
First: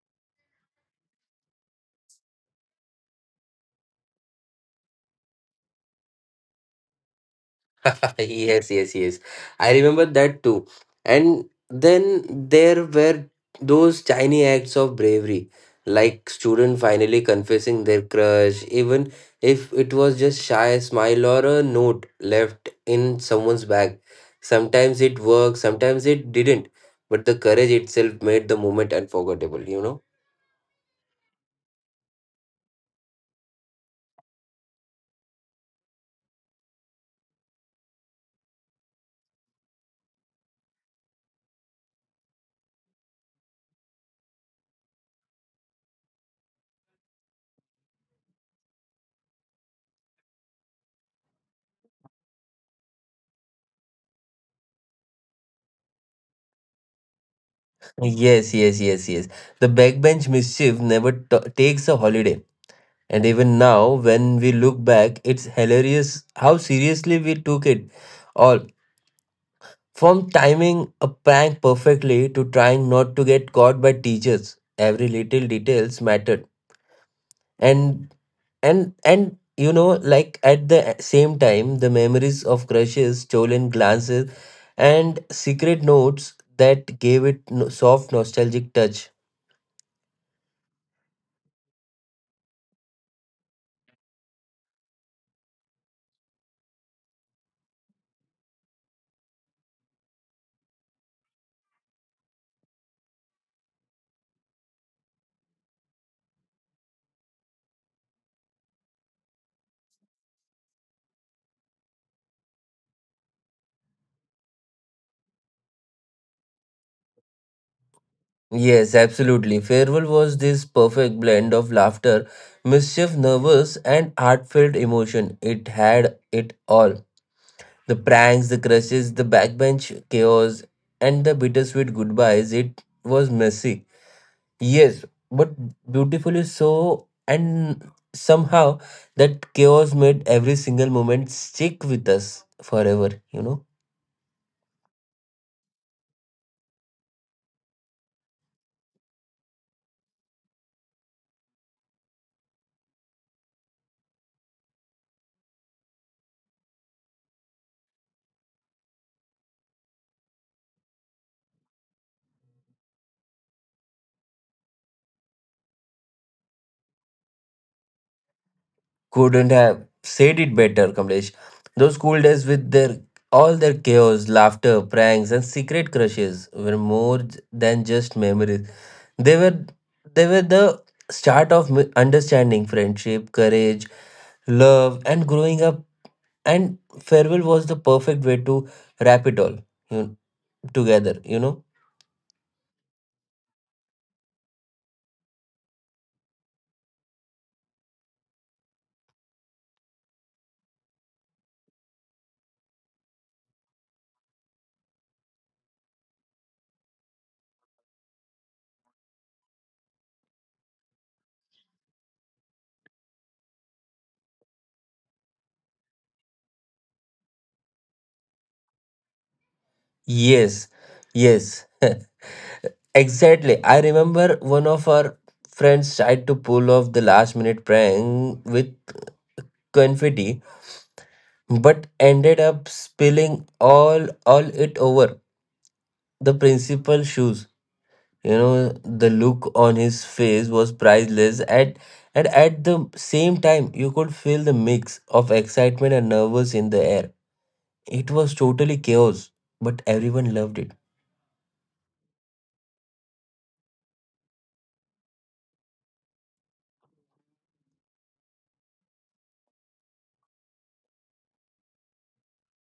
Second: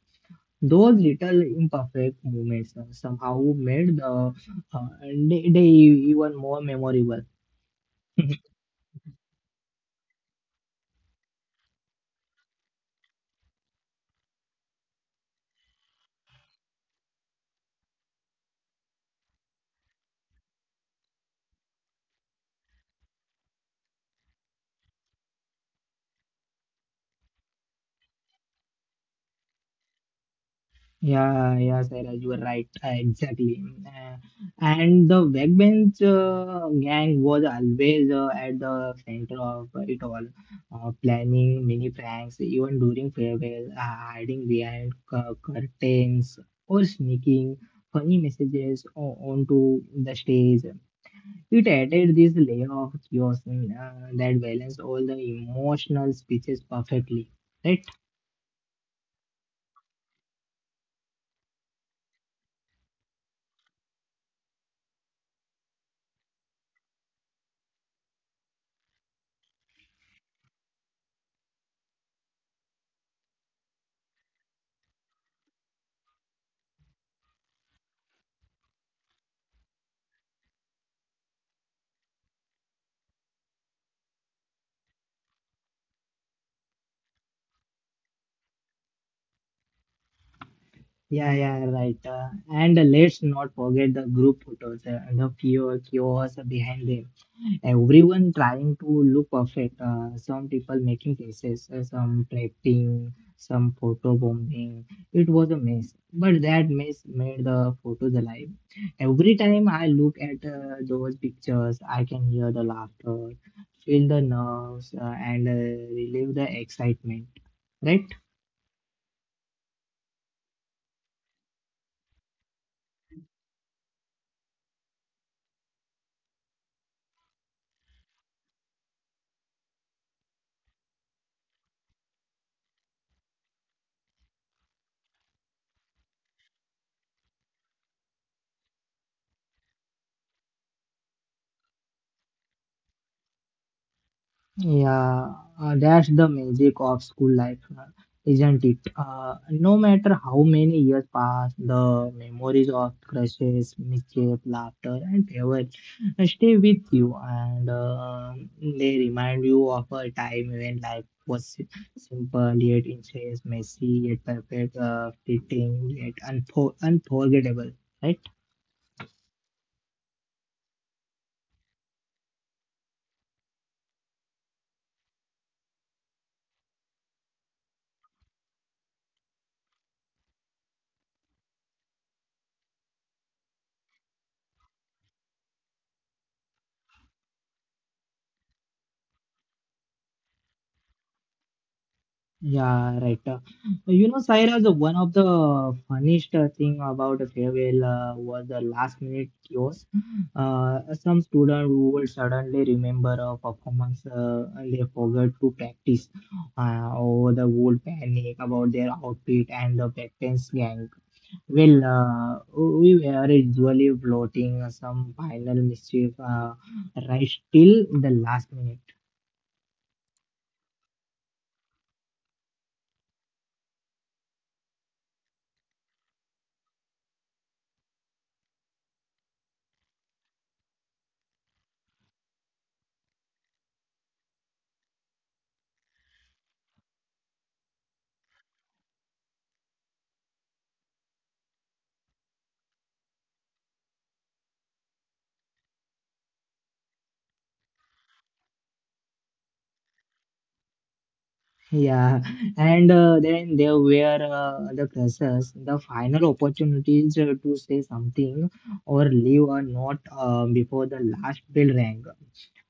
S2: Those little imperfect moments uh, somehow made the uh, day, day even more memorable.
S1: Yes, yes, yes. I remember that too. And then there were those tiny acts of bravery, like student finally confessing their crush, even if it was just shy smile or a note left in someone's bag. Sometimes it worked, sometimes it didn't. But the courage itself made the moment unforgettable, you know?
S2: Yeah, yeah, Sairaj, you were right. Uh, exactly. Uh, and the backbench uh, gang was always uh, at the center of it all, uh, planning mini pranks, even during farewell, uh, hiding behind cu- curtains or sneaking funny messages o- onto the stage. It added this layer of chaos uh, that balanced all the emotional speeches perfectly, right?
S1: Yes, yes, yes, yes. The backbench mischief never t- takes a holiday. And even now, when we look back, it's hilarious how seriously we took it all. From timing a prank perfectly to trying not to get caught by teachers, every little details mattered. And and and you know, like at the same time, the memories of crushes, stolen glances, and secret notes that gave it no- soft nostalgic touch.
S2: Yeah, yeah, right. Uh, and uh, Let's not forget the group photos, uh, the few chaos behind them. Everyone trying to look perfect. Uh, some people making faces, uh, some trapping, some photo bombing. It was a mess, but that mess made the photos alive. Every time I look at uh, those pictures, I can hear the laughter, feel the nerves, uh, and uh, relive the excitement. Right?
S1: Yes, absolutely. Farewell was this perfect blend of laughter, mischief, nervous, and heartfelt emotion. It had it all. The pranks, the crushes, the backbench chaos, and the bittersweet goodbyes. It was messy. Yes, but beautifully so, and somehow that chaos made every single moment stick with us forever, you know.
S2: Yeah, uh, that's the magic of school life, uh, isn't it? Uh, no matter how many years pass, the memories of crushes, mischief, laughter, and favor stay with you, and uh, they remind you of a time when life was si- simple yet intense, messy yet perfect, uh, fitting yet unfor unforgettable, right?
S1: Couldn't have said it better, Kamlesh. Those school days with their all their chaos, laughter, pranks, and secret crushes were more j- than just memories. They were they were the start of mi- understanding, friendship, courage, love, and growing up. And farewell was the perfect way to wrap it all you know, together. You know.
S2: Yeah, right. Uh, you know, Sairaj, one of the funniest uh, thing about the farewell uh, was the last minute chaos. Uh, some student who will suddenly remember a performance uh, and they forgot to practice, uh, or the whole panic about their outfit and the backbench gang. Well, uh, we were usually floating some final mischief uh, right till the last minute.
S1: Yes, yes, exactly. I remember one of our friends tried to pull off the last minute prank with confetti, but ended up spilling all all it over the principal's shoes. You know, the look on his face was priceless, at and at the same time you could feel the mix of excitement and nervous in the air. It was totally chaos, but everyone loved it.
S2: Yeah, and uh, then there were uh, the classes, the final opportunities uh, to say something or leave a note uh, before the last bell rang.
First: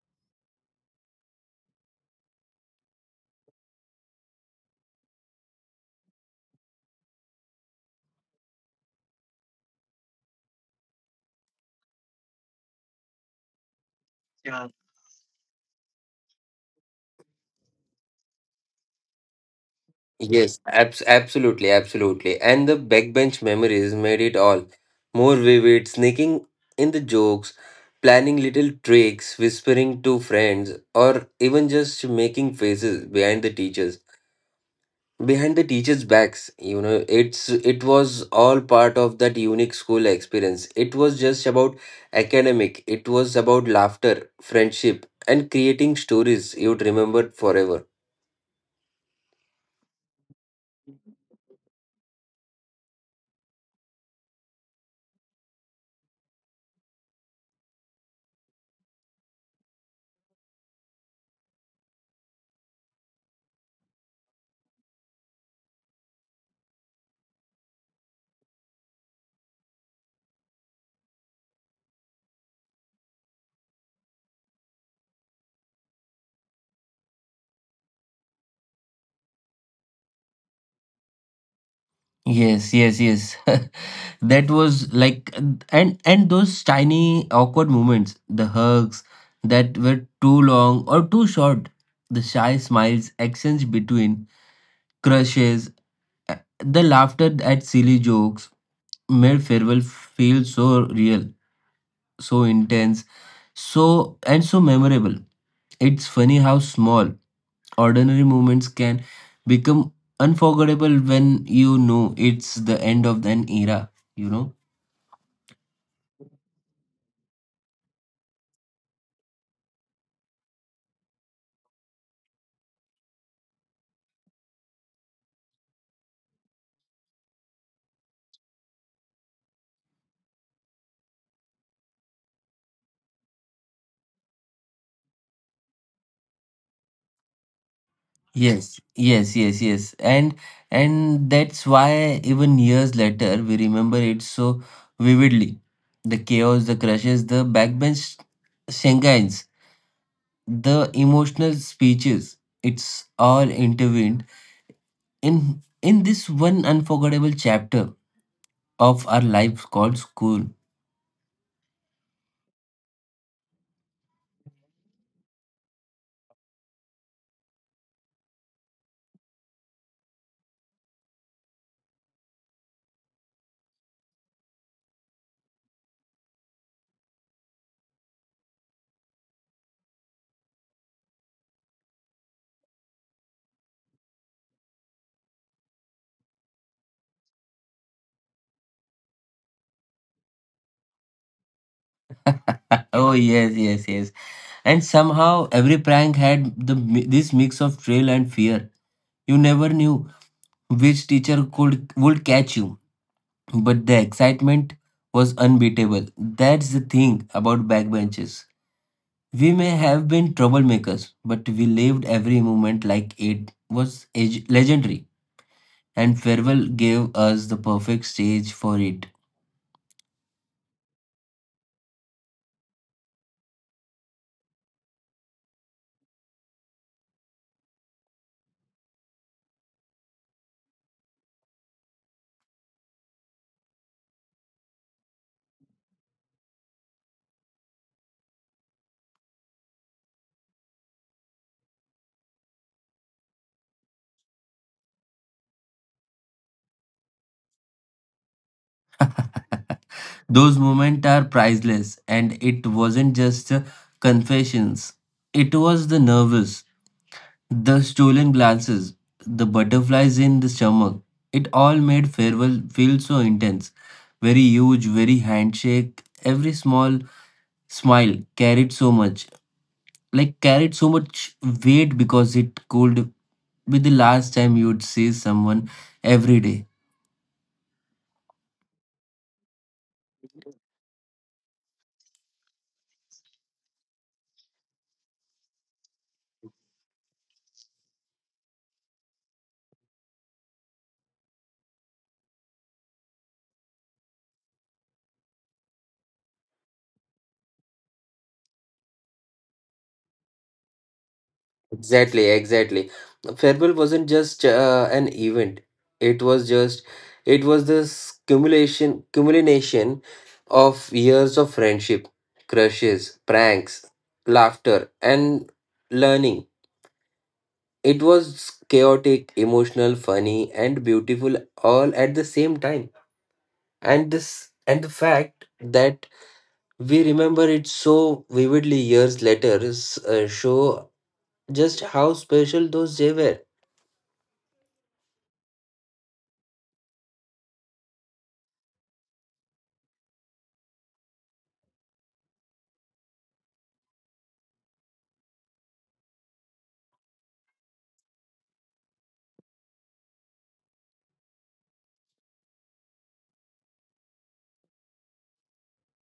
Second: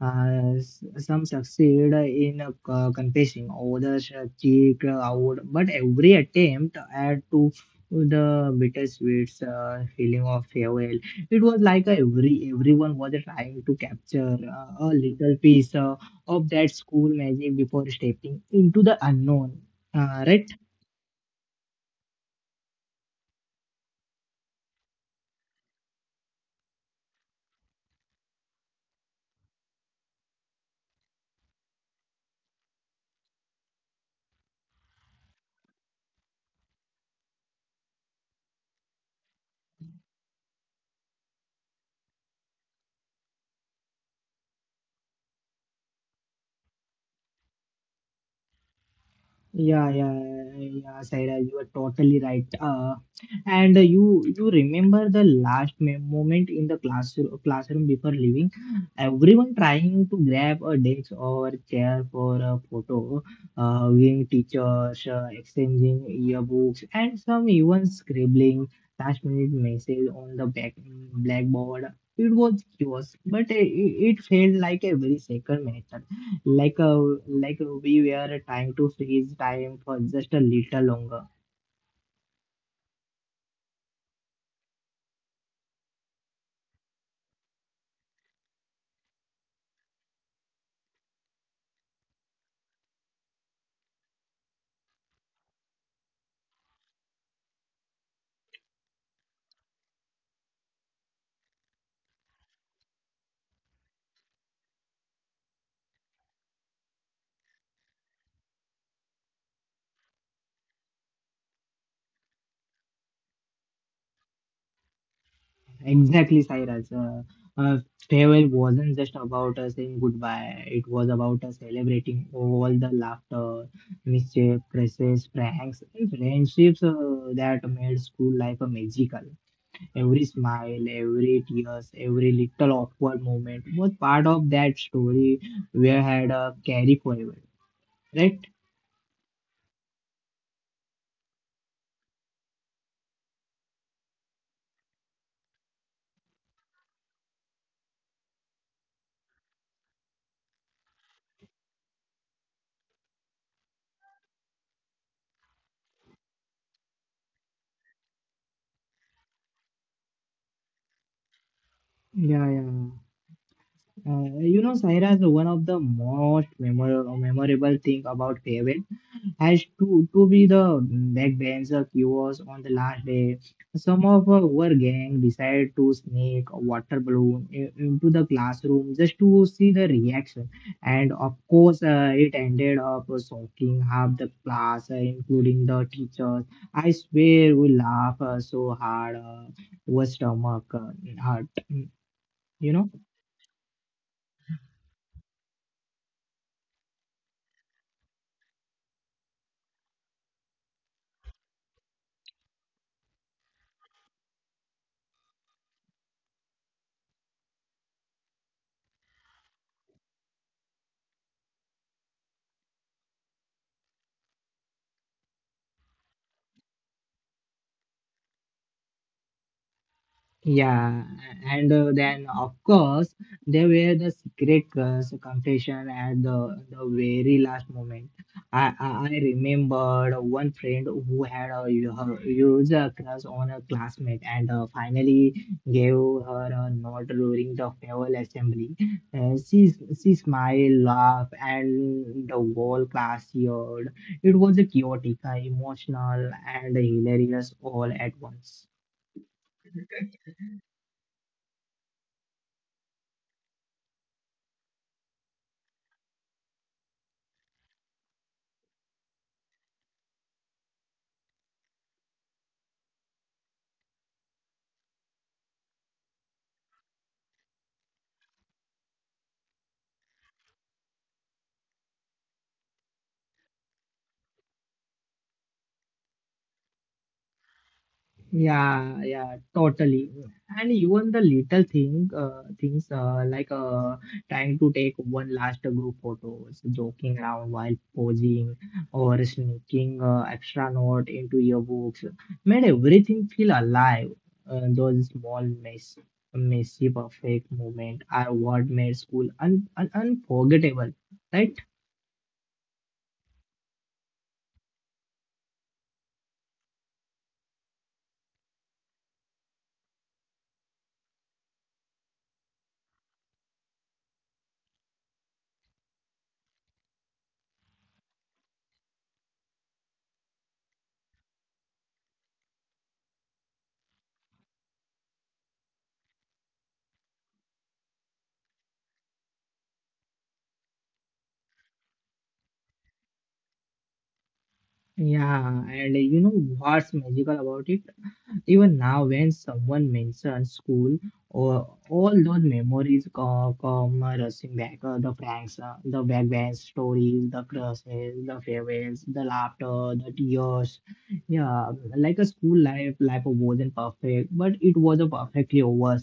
S2: Uh, s- some succeed in uh, co- confessing, others uh, cheek out, but every attempt add to the bittersweet uh, feeling of farewell. It was like uh, every everyone was trying to capture uh, a little piece uh, of that school magic before stepping into the unknown. Uh, right?
S1: Yes, abs- absolutely, absolutely. And the backbench memories made it all more vivid, sneaking in the jokes, planning little tricks, whispering to friends, or even just making faces behind the teachers. Behind the teachers' backs, you know, it's it was all part of that unique school experience. It was just about academic, it was about laughter, friendship, and creating stories you'd remember forever.
S2: Yeah, yeah, yeah, Saira, you are totally right. Uh, and you you remember the last me- moment in the classroom classroom before leaving, everyone trying to grab a desk or chair for a photo, uh, hugging teachers, uh, exchanging yearbooks, and some even scribbling last minute message on the back blackboard. It was chaos, but it, it felt like a very sacred match, like a, like we were trying to freeze time for just a little longer.
S1: Yes, yes, yes. That was like, and and those tiny awkward moments, the hugs that were too long or too short, the shy smiles exchanged between crushes, uh, the laughter at silly jokes made farewell feel so real, so intense, so and so memorable. It's funny how small, ordinary moments can become unforgettable when you know it's the end of an era, you know?
S2: Exactly, Cyrus. uh, uh, Farewell wasn't just about us saying goodbye. It was about us celebrating all the laughter, mischief, presses, pranks, and friendships uh, that made school life a magical. Every smile, every tears, every little awkward moment was part of that story we had uh, carry forever, right?
S1: Yes, yes, yes, yes. And and that's why even years later we remember it so vividly. The chaos, the crashes, the backbench shenanigans, the emotional speeches. It's all intervened in in this one unforgettable chapter of our lives called school.
S2: Yeah, yeah. Uh, you know, Saira, is one of the most memorable memorable thing about Haven has to to be the backbencher was on the last day. Some of our gang decided to sneak a water balloon i- into the classroom just to see the reaction. And of course, uh, it ended up soaking half the class, uh, including the teachers. I swear we laugh uh, so hard, uh, our stomach uh, hurt, you know.
S1: Oh yes, yes, yes. And somehow every prank had the mi- this mix of thrill and fear. You never knew which teacher could would catch you, but the excitement was unbeatable. That's the thing about backbenches. We may have been troublemakers, but we lived every moment like it was eg- legendary, and farewell gave us the perfect stage for it.
S2: Yeah, and uh, then of course there were the secret uh, confession at the the very last moment. I, I I remembered one friend who had a u- her- huge uh, crush on a classmate and uh, finally gave her a note during the farewell assembly. Uh, she she smiled, laughed, and the whole class cheered. It was a chaotic, uh, emotional, and hilarious all at once.
S1: Those moments are priceless, and it wasn't just uh, confessions. It was the nervous, the stolen glances, the butterflies in the stomach, it all made farewell feel so intense. Very huge, very handshake, every small smile carried so much, like carried so much weight because it could be the last time you'd see someone every day.
S2: Yeah, yeah, totally. And even the little thing, uh, things uh, like uh, trying to take one last group photos, joking around while posing, or sneaking uh, extra note into your books, made everything feel alive. Uh, those small mess, messy, perfect moment are what made school un un unforgettable, right?
S1: Exactly, exactly. Farewell wasn't just uh, an event. It was just, it was this cumulation, culmination of years of friendship, crushes, pranks, laughter, and learning. It was chaotic, emotional, funny, and beautiful all at the same time. And this, and the fact that we remember it so vividly years later is, uh, show just how special those days were.
S2: Yeah, and you know what's magical about it? Even now, when someone mentions school, or all those memories co- come rushing back. Uh, the pranks, uh, the backbench stories, the crushes, the farewells, the laughter, the tears. Yeah, like a school life, life wasn't perfect, but it was a perfectly over.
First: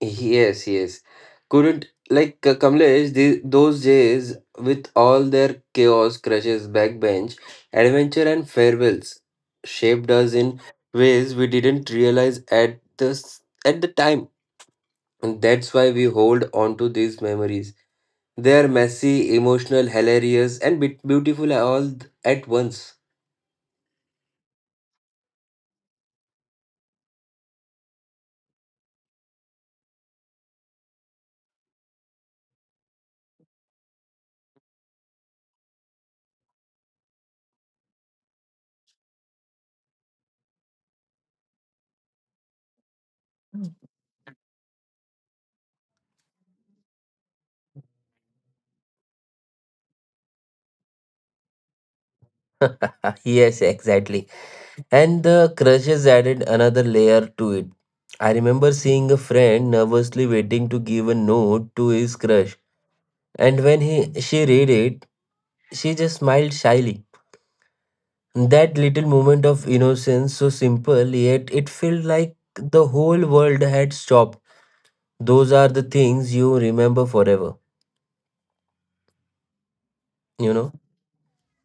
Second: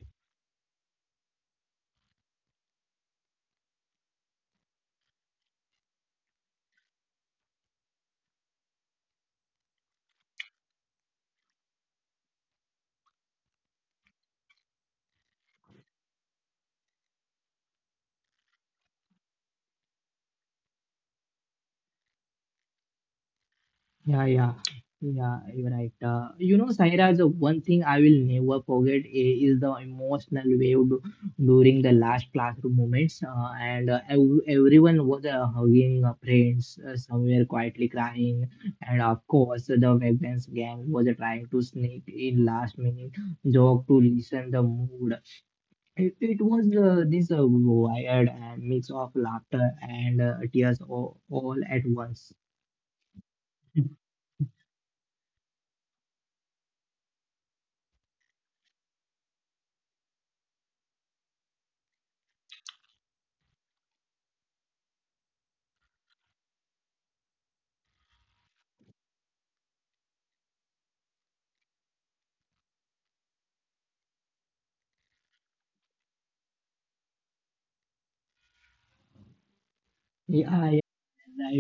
S1: Yes, yes. Couldn't like K- Kamlesh, the, those days with all their chaos, crashes, backbench, adventure, and farewells shaped us in ways we didn't realize at the s- at the time, and that's why we hold on to these memories. They are messy, emotional, hilarious, and bit beautiful all at once.
S2: Yeah, yeah, yeah, you're right. Uh, you know, Sairaj, the one thing I will never forget i- is the emotional wave du- during the last classroom moments. Uh, and uh, ev Everyone was uh, hugging uh, friends, uh, somewhere quietly crying. And of course, the Wegmans gang was uh, trying to sneak in last minute joke to listen the mood. It, it was uh, this uh, wired uh, mix of laughter and uh, tears all, all at once.
S1: Yes, exactly. And the crushes added another layer to it. I remember seeing a friend nervously waiting to give a note to his crush, and when he she read it, she just smiled shyly. That little moment of innocence, so simple, yet it felt like the whole world had stopped. Those are the things you remember forever, you
S2: Yeah,
S1: know?
S2: right,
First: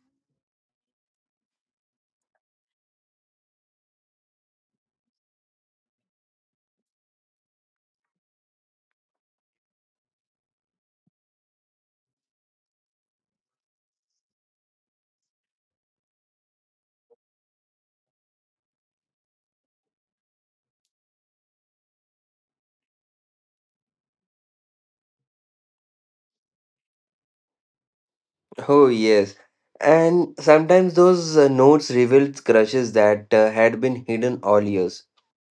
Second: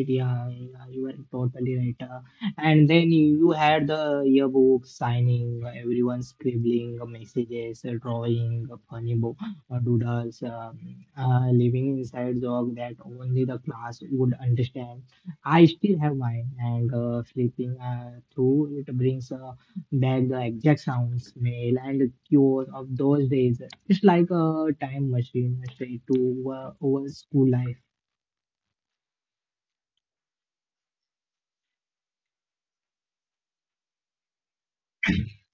S2: yeah, yeah, you are totally right. Uh, and then you, you had the yearbook signing, uh, everyone scribbling uh, messages, uh, drawing uh, funny bo uh, doodles, um, uh, living inside joke that only the class would understand. I still have mine, and uh, sleeping uh, through it brings uh, back the exact sound, smell, and the cure of those days. It's like a time machine uh, straight to uh, over school life.
S1: Oh, yes. And sometimes those uh, notes revealed crushes that uh, had been hidden all years.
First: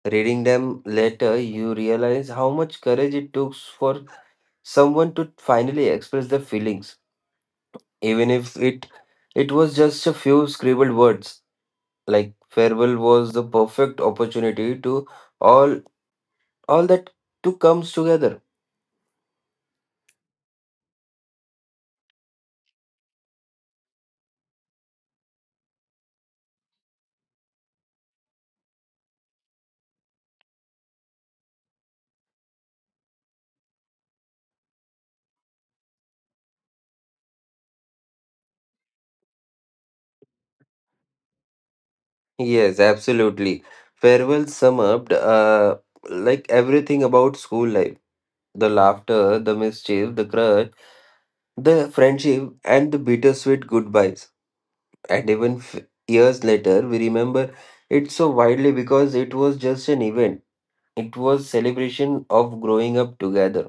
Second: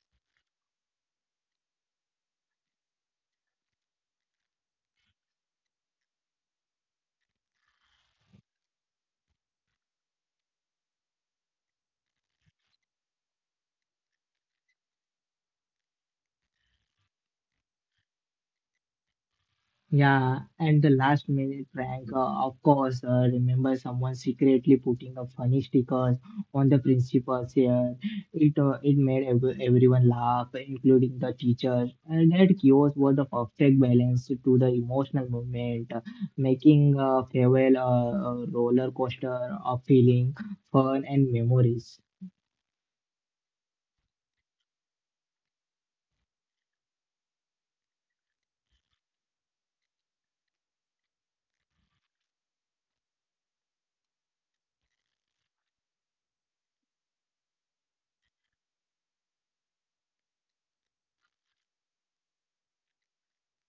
S1: Reading them later, you realize how much courage it took for someone to finally express their feelings, even if it it was just a few scribbled words. Like farewell was the perfect opportunity to all all that to comes together.
S2: Yeah, and the last minute prank, uh, of course, uh, remember someone secretly putting up funny stickers on the principal's hair. It uh, it made ev everyone laugh, including the teachers. And that chaos was the perfect balance to the emotional moment, uh, making a farewell a, a roller coaster of feeling, fun, and memories.
S1: Yes, absolutely. Farewell sum up uh, like everything about school life. The laughter, the mischief, the crush, the friendship, and the bittersweet goodbyes. And even f- years later we remember it so widely because it was just an event, it was celebration of growing up together.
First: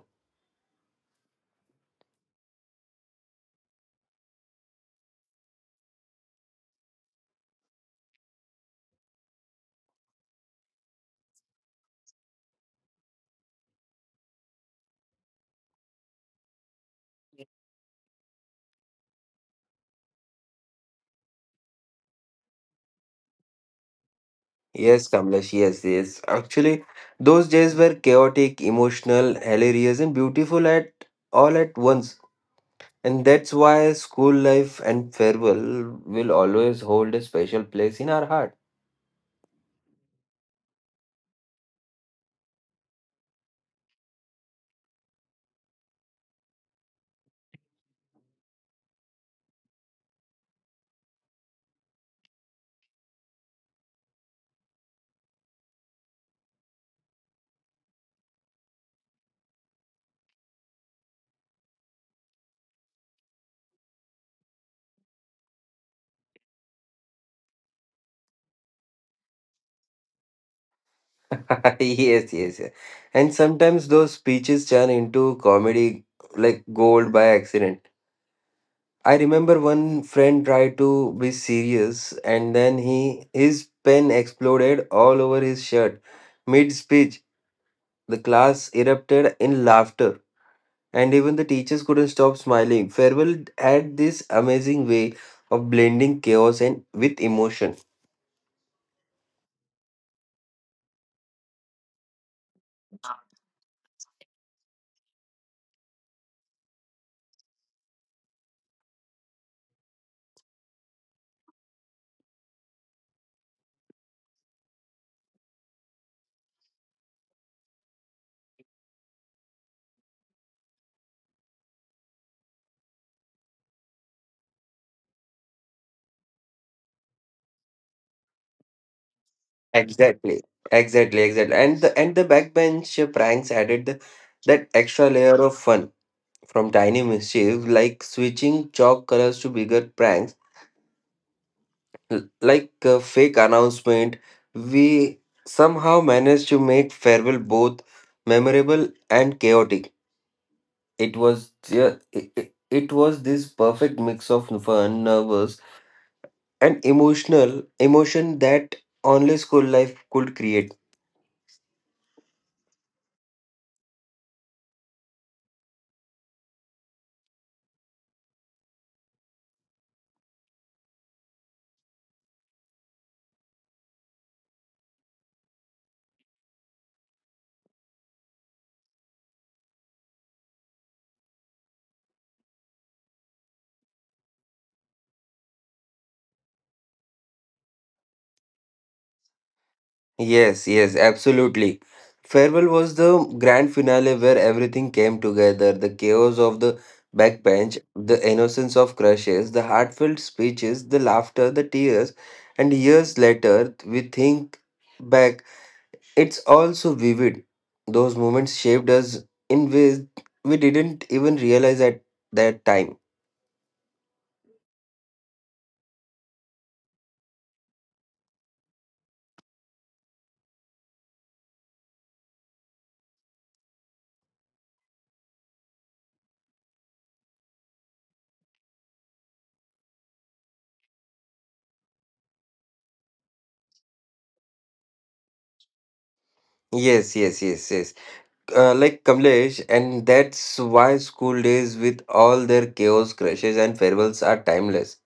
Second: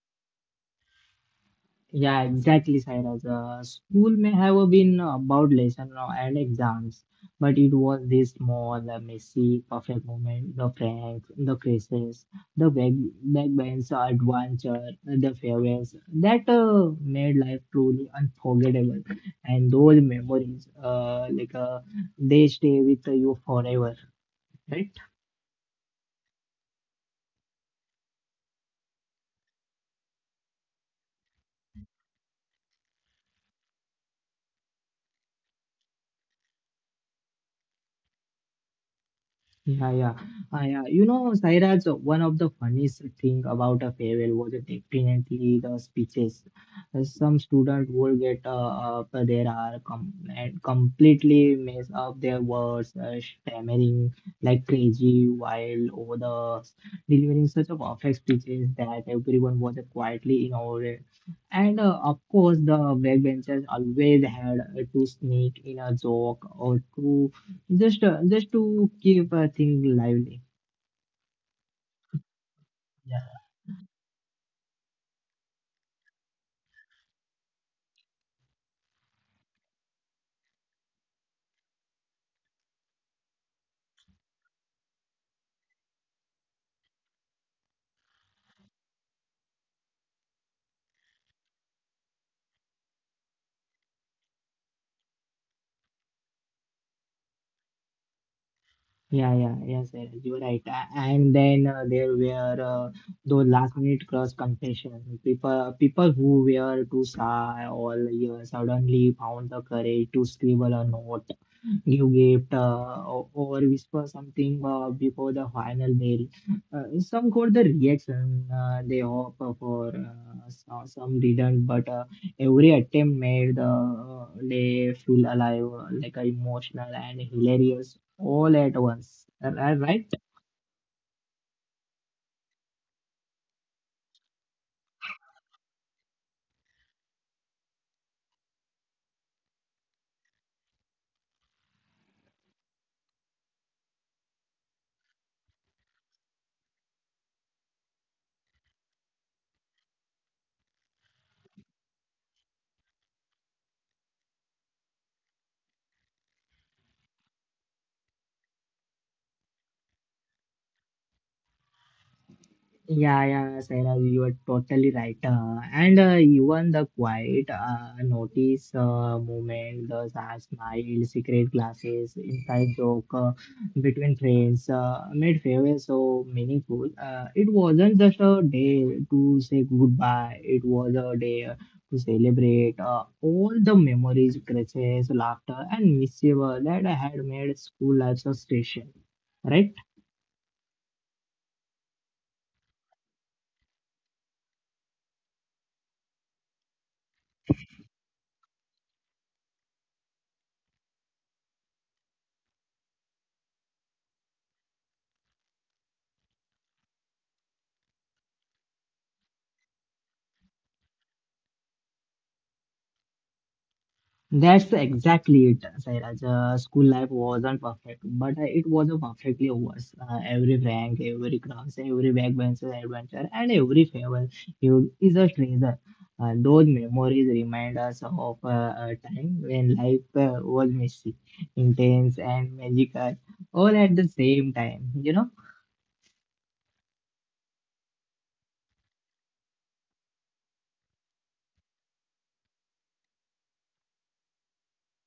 S2: Yeah, exactly, Sairaj. Uh, school may have been about lesson uh, and exams, but it was this small, the messy, perfect moment, the pranks, the crisis, the back backbench adventure, the farewells that uh, made life truly unforgettable. And those memories, uh, like uh, they stay with you forever, right?
S1: Yes, Kamlesh, yes, yes, actually, those days were chaotic, emotional, hilarious, and beautiful at all at once. And that's why school life and farewell will always hold a special place in our heart.
S2: Yeah, yeah. Ah, yeah. You know, Sairaj, one of the funniest thing about a farewell was definitely the speeches. Uh, Some student would get uh, up uh, there are com and completely mess up their words, uh, stammering like crazy while over the delivering such a perfect speeches that everyone was quietly in awe. And uh, of course, the backbenchers always had uh, to sneak in a joke or two just, uh, just to keep a thing lively.
S1: Yes, yes, yes. And
S2: Yeah.
S1: sometimes those speeches turn into comedy like gold by accident. I remember one friend tried to be serious and then he his pen exploded all over his shirt. Mid speech, the class erupted in laughter and even the teachers couldn't stop smiling. Farewell had this amazing way of blending chaos and with emotion.
S2: Yeah, yeah, yeah, sir. You're right. A- And then uh, there were uh, those last-minute cross confessions. People, people who were too shy all year suddenly found the courage to scribble a note you get uh, o- or whisper something uh, before the final bell. Uh, some got the reaction uh, they hope for uh, so- some didn't, but uh, every attempt made the uh, day feel alive, uh, like uh, emotional and hilarious all at once. Am I right?
S1: Exactly. Exactly, exactly. And the and the backbench pranks added the, that extra layer of fun, from tiny mischief like switching chalk colors to bigger pranks like a fake announcement, we somehow managed to make farewell both memorable and chaotic. It was ju- it, it it was this perfect mix of fun, nervous, and emotional emotion that only school life could create.
S2: Yeah, yeah, Sarah, you are totally right. Uh, and uh, Even the quiet uh, notice uh, movement, the sad smile, secret glasses, inside joke uh, between friends uh, made farewell so meaningful. Uh, it wasn't just a day to say goodbye, it was a day uh, to celebrate uh, all the memories, crashes, laughter, and mischief uh, that had made school life so special, right?
S1: Yes, yes, absolutely. Farewell was the grand finale where everything came together, the chaos of the backbench, the innocence of crushes, the heartfelt speeches, the laughter, the tears, and years later we think back. It's all so vivid. Those moments shaped us in ways we didn't even realize at that time.
S2: That's exactly it, Sairaj. Uh, school life wasn't perfect, but uh, it was a perfectly worse. Uh, every prank, every cross, every backbench adventure, and every favor you is a treasure. Uh, those memories remind us of uh, a time when life uh, was messy, intense, and magical all at the same time. You know.
S1: Yes, yes, yes, yes. Uh, like Kamlesh, and that's why school days, with all their chaos, crashes, and farewells, are timeless.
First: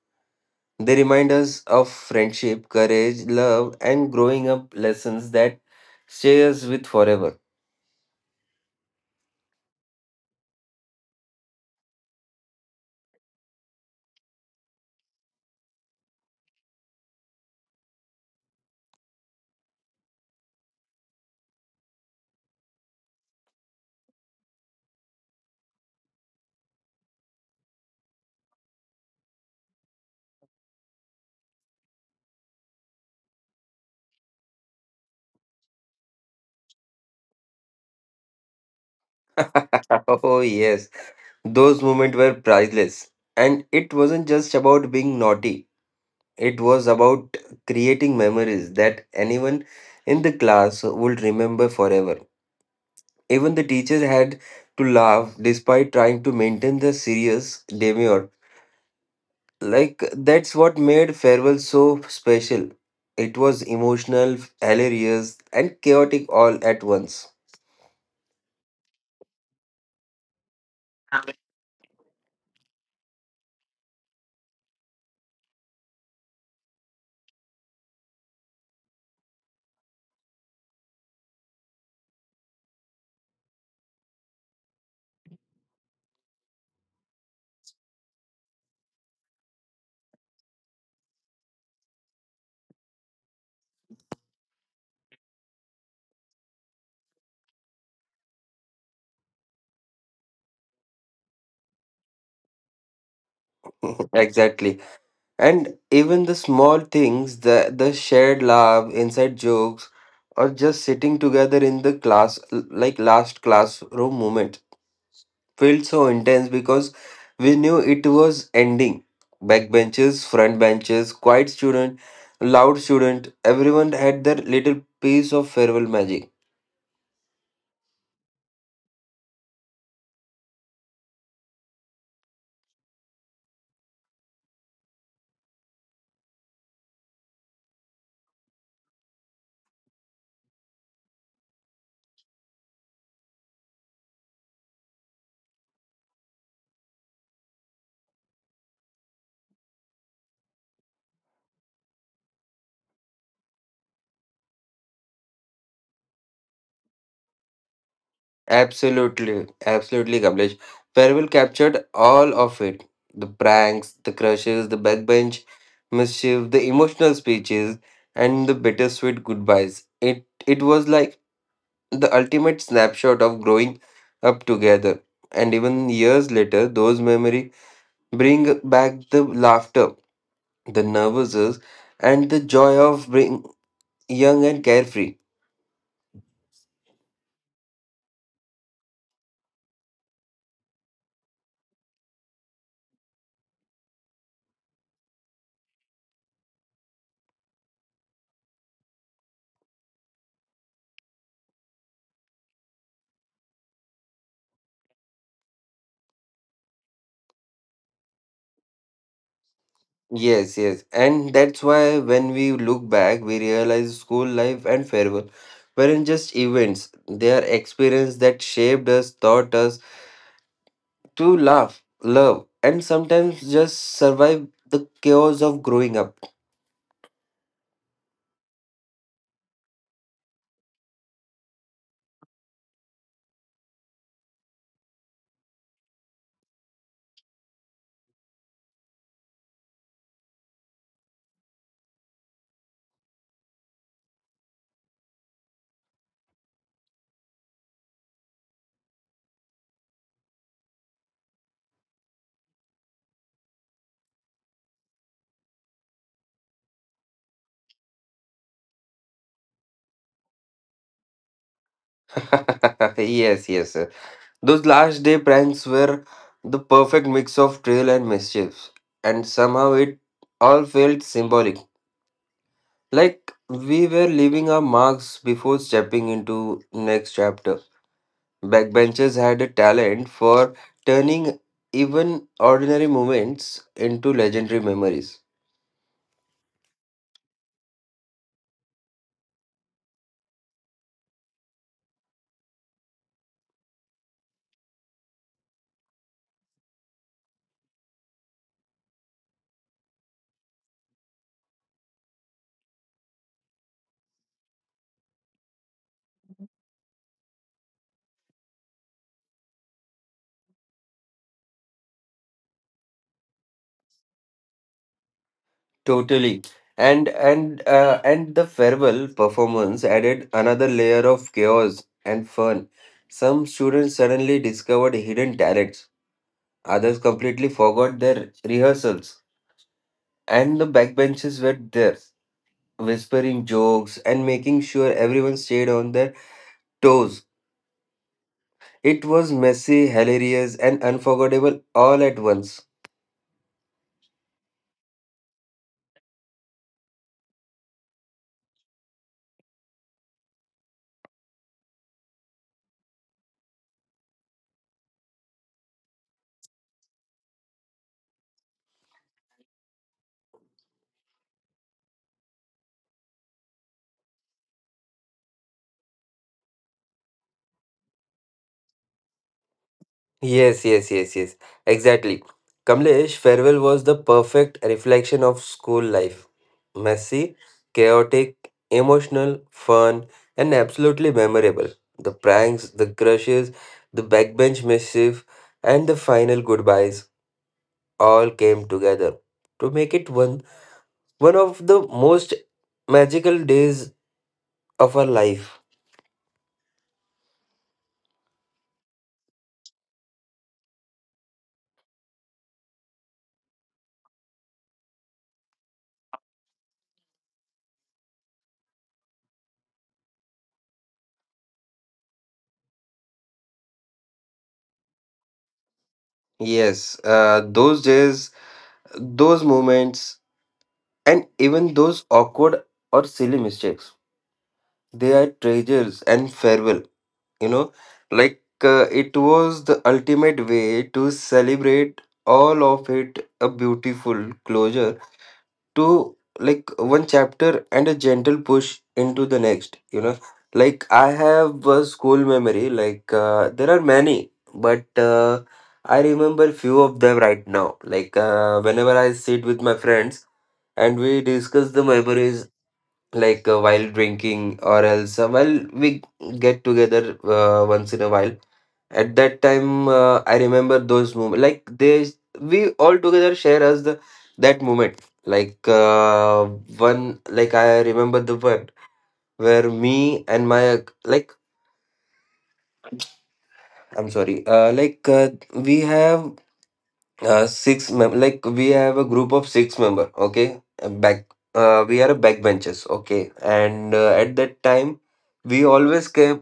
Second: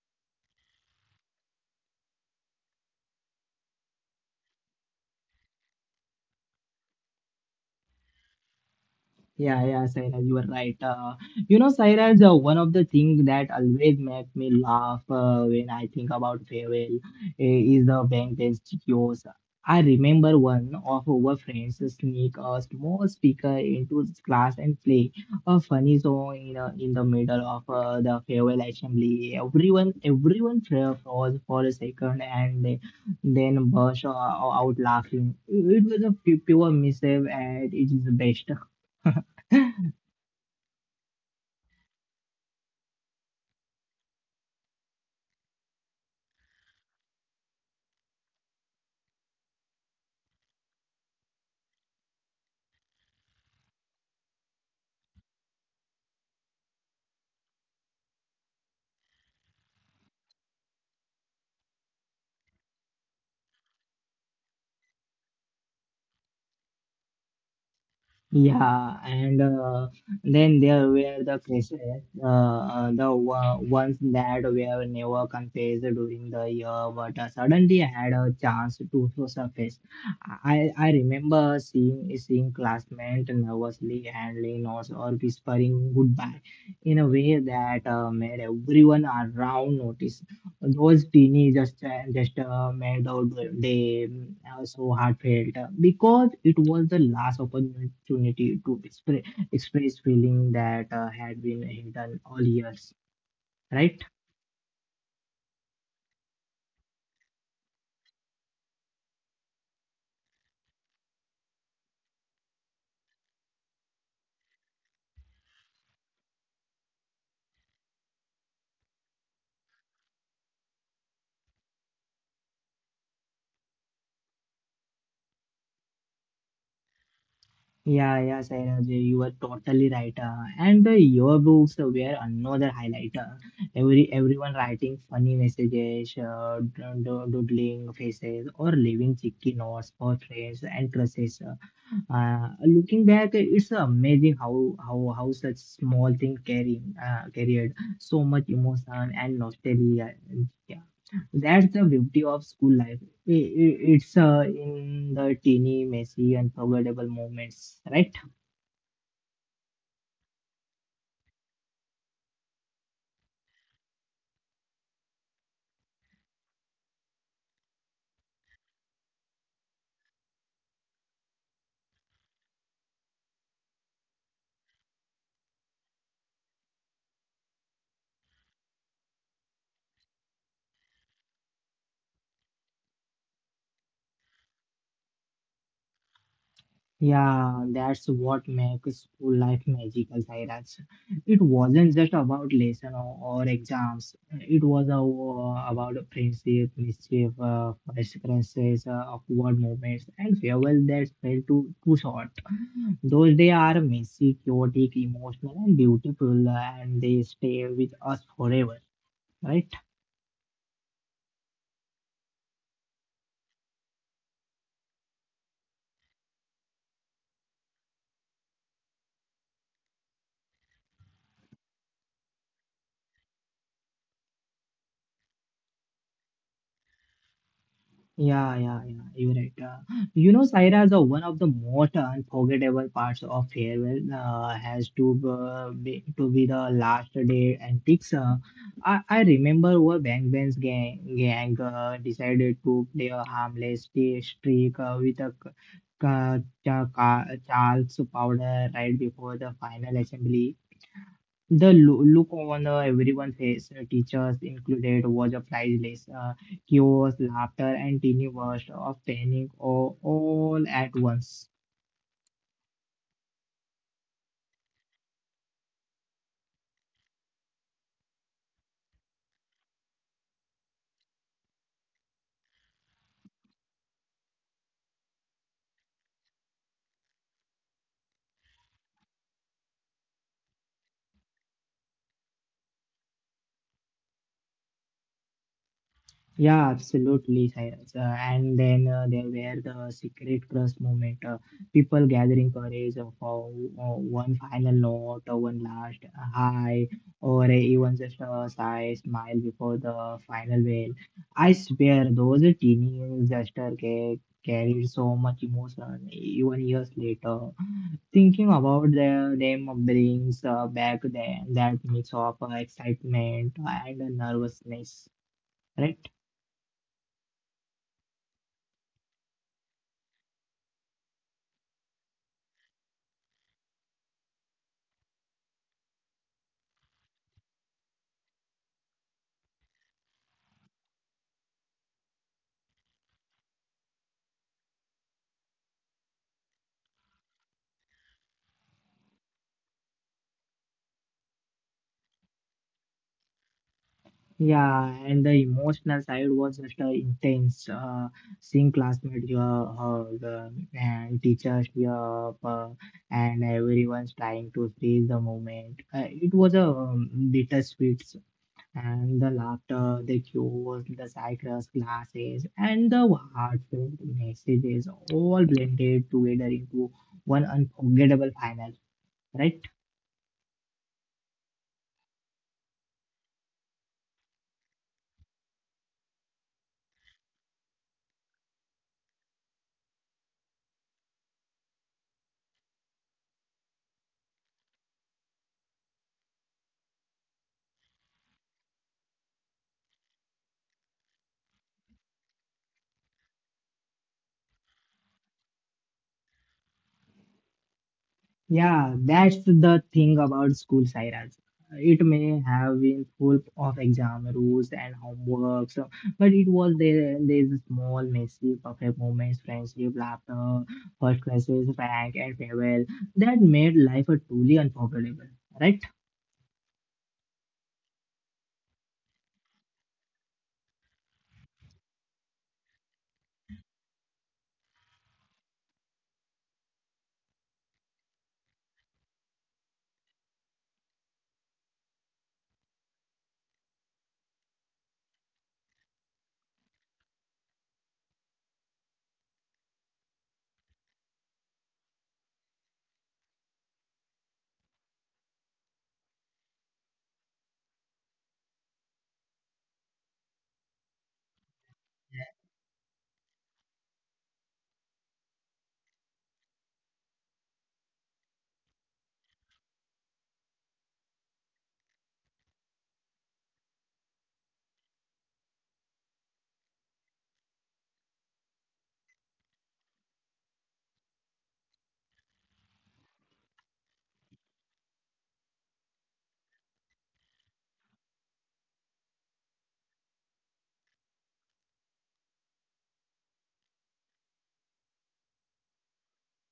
S1: They remind us of friendship, courage, love, and growing up lessons that stay us with forever.
S2: Yeah, yeah, Sairaj, you are right. Uh, you know, Sairaj, uh, one of the things that always make me laugh uh, when I think about farewell eh, is the bank bench kiosk. I remember one of our friends sneak a small speaker into his class and play a funny song in, uh, in the middle of uh, the farewell assembly. Everyone, everyone fra- froze for a second and they then burst uh, out laughing. It was a pu- pure mischief and it is the best.
S1: Oh, yes, those moments were priceless. And it wasn't just about being naughty, it was about creating memories that anyone in the class would remember forever. Even the teachers had to laugh despite trying to maintain the serious demeanor. Like that's what made farewell so special. It was emotional, hilarious, and chaotic all at once.
S2: Yeah, and uh, then there were the cases, uh, uh, the wa- ones that were never confessed during the year, but uh, suddenly had a chance to surface. I, I remember seeing seeing classmates nervously handling notes or whispering goodbye in a way that uh, made everyone around notice those teeny just uh, just uh, made out they uh, so heartfelt uh, because it was the last opportunity to express express feeling that uh, had been hidden all years, right?
S1: Exactly. And even the small things, the the shared laugh, inside jokes, or just sitting together in the class, like last classroom moment felt so intense because we knew it was ending. Backbenchers, front benches, quiet student, loud student, everyone had their little piece of farewell magic.
S2: Yeah, yeah, Sairaj, you are totally right. uh, and uh, Your books were another highlight, uh, every everyone writing funny messages uh, do- do- doodling faces or leaving cheeky notes for friends and crushes. Uh, Uh, looking back, it's amazing how how how such small thing carrying uh, carried so much emotion and nostalgia. Yeah, that's the beauty of school life. I i it's uh, in the teeny, messy, unforgettable moments, right?
S1: Absolutely, absolutely, Kamlesh. Farewell captured all of it. The pranks, the crushes, the backbench mischief, the emotional speeches, and the bittersweet goodbyes. It it was like the ultimate snapshot of growing up together. And even years later, those memory bring back the laughter, the nervousness, and the joy of being young and carefree.
S2: Yeah, that's what makes school life magical, Sairaj. It wasn't just about lesson or, or exams. It was a, uh, about friendship, mischief, uh, first crushes, uh, awkward moments, and farewell that felt too, too short. Those days are messy, chaotic, emotional, and beautiful, uh, and they stay with us forever, right?
S1: Yes, yes. And that's why when we look back, we realize school life and farewell weren't just events, they are experiences that shaped us, taught us to laugh, love, and sometimes just survive the chaos of growing up.
S2: Yeah, yeah, yeah. You're right. Uh, you know, Saira, the one of the most unforgettable parts of farewell uh, has to uh, be to be the last day antics. Uh, I, I remember where Bang Bang's gang, gang uh, decided to play a harmless t- streak uh, with a c- ca- cha- ca- Charles powder right before the final assembly. The lo- look on uh, everyone's face, uh, teachers included, was a priceless. Uh, chaos, laughter, and teeny burst of panic all, all at once.
S1: Yes, yes. Those last day pranks were the perfect mix of trail and mischief, and somehow it all felt symbolic. Like we were leaving our marks before stepping into next chapter. Backbenchers had a talent for turning even ordinary moments into legendary memories.
S2: Yeah, absolutely, Cyrus. Uh, and then uh, there were the secret crush moment. Uh, people gathering courage uh, for uh, one final note, or one last hi, or even just a shy smile before the final bell. I swear, those teeny gestures ca- carried so much emotion even years later. Thinking about the, them brings uh, back the, that mix of uh, excitement and nervousness, right?
S1: Totally. And and uh, and the farewell performance added another layer of chaos and fun. Some students suddenly discovered hidden talents, others completely forgot their rehearsals, and the backbenchers were there, whispering jokes and making sure everyone stayed on their toes. It was messy, hilarious, and unforgettable all at once.
S2: Yeah, and the emotional side was just uh, intense. Uh, seeing classmates, your uh, the, and teachers, your uh, and everyone's trying to freeze the moment. Uh, it was a um, bittersweet, and the laughter, the cues, the cycles, classes, and the heartfelt messages all blended together into one unforgettable final. Right?
S1: Yes, yes, yes, yes. Exactly. Kamlesh, farewell was the perfect reflection of school life. Messy, chaotic, emotional, fun, and absolutely memorable. The pranks, the crushes, the backbench mischief, and the final goodbyes all came together to make it one one of the most magical days of our life.
S2: Yeah, that's the thing about school, Sairaj. It may have been full of exam rules and homework, so, but it was there. There's a small, messy, perfect moments, friendship, laughter, first classes, rank, and farewell that made life a truly unforgettable, right?
S1: Yes, uh, those days, those moments. And even those awkward or silly mistakes, they are treasures. And farewell, you know, like uh, it was the ultimate way to celebrate all of it, a beautiful closure to like one chapter and a gentle push into the next, you know. Like I have a school memory, like uh, there are many, but uh, I remember few of them right now. Like uh, whenever I sit with my friends, and we discuss the memories like uh, while drinking or else uh, well we get together uh, once in a while. At that time uh, I remember those moments, like they, we all together share as the that moment, like uh, one, like I remember the one where me and my like, I'm sorry, uh, like uh, we have uh, six mem- like we have a group of six member, okay? And back uh, we are backbenchers, okay? And uh, at that time we always came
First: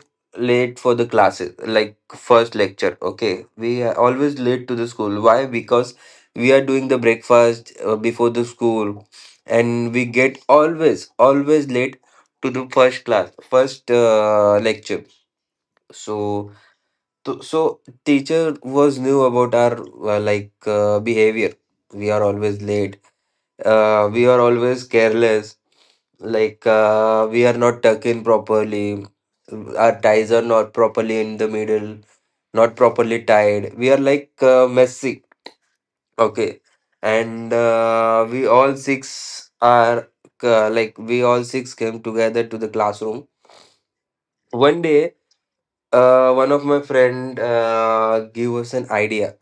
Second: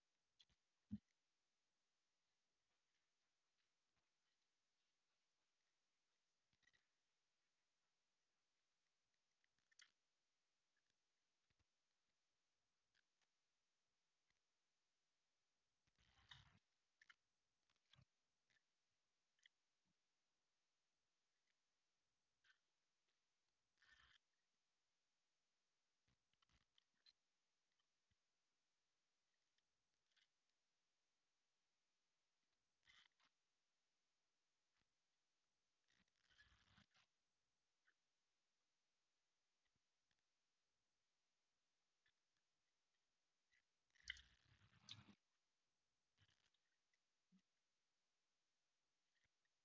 S1: late for the classes, like first lecture, okay? We are always late to the school, why? Because we are doing the breakfast uh, before the school and we get always always late to the first class, first uh, lecture. So Th- so teacher was new about our uh, like uh, behavior. We are always late. Uh, we are always careless. Like uh, we are not tucked in properly. Our ties are not properly in the middle. Not properly tied. We are like uh, messy. Okay, and uh, we all six are uh, like we all six came together to the classroom. One day, uh, one of my friend uh, gave us an idea,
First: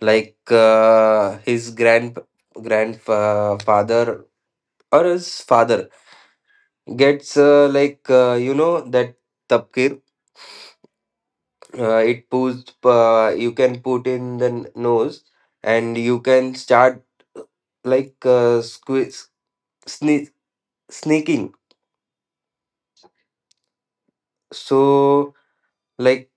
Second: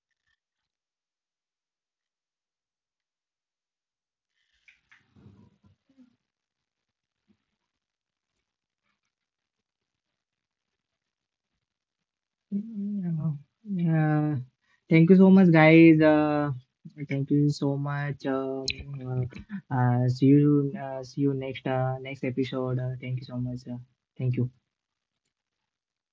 S1: like uh, his grand grandfather or his father gets uh, like uh, you know that tapkir, uh, it puts,
S2: Yeah.
S1: uh, you can put
S2: Yeah.
S1: in the n-
S2: Thank you
S1: nose
S2: so much,
S1: and
S2: guys.
S1: you
S2: Uh,
S1: can start
S2: thank
S1: uh,
S2: you so
S1: like
S2: much.
S1: uh,
S2: Um,
S1: squeeze,
S2: uh, uh, see
S1: sneak,
S2: you. Uh, see you
S1: sneaking.
S2: next uh, next episode. Uh, thank you so much. Uh, thank you.
S1: So like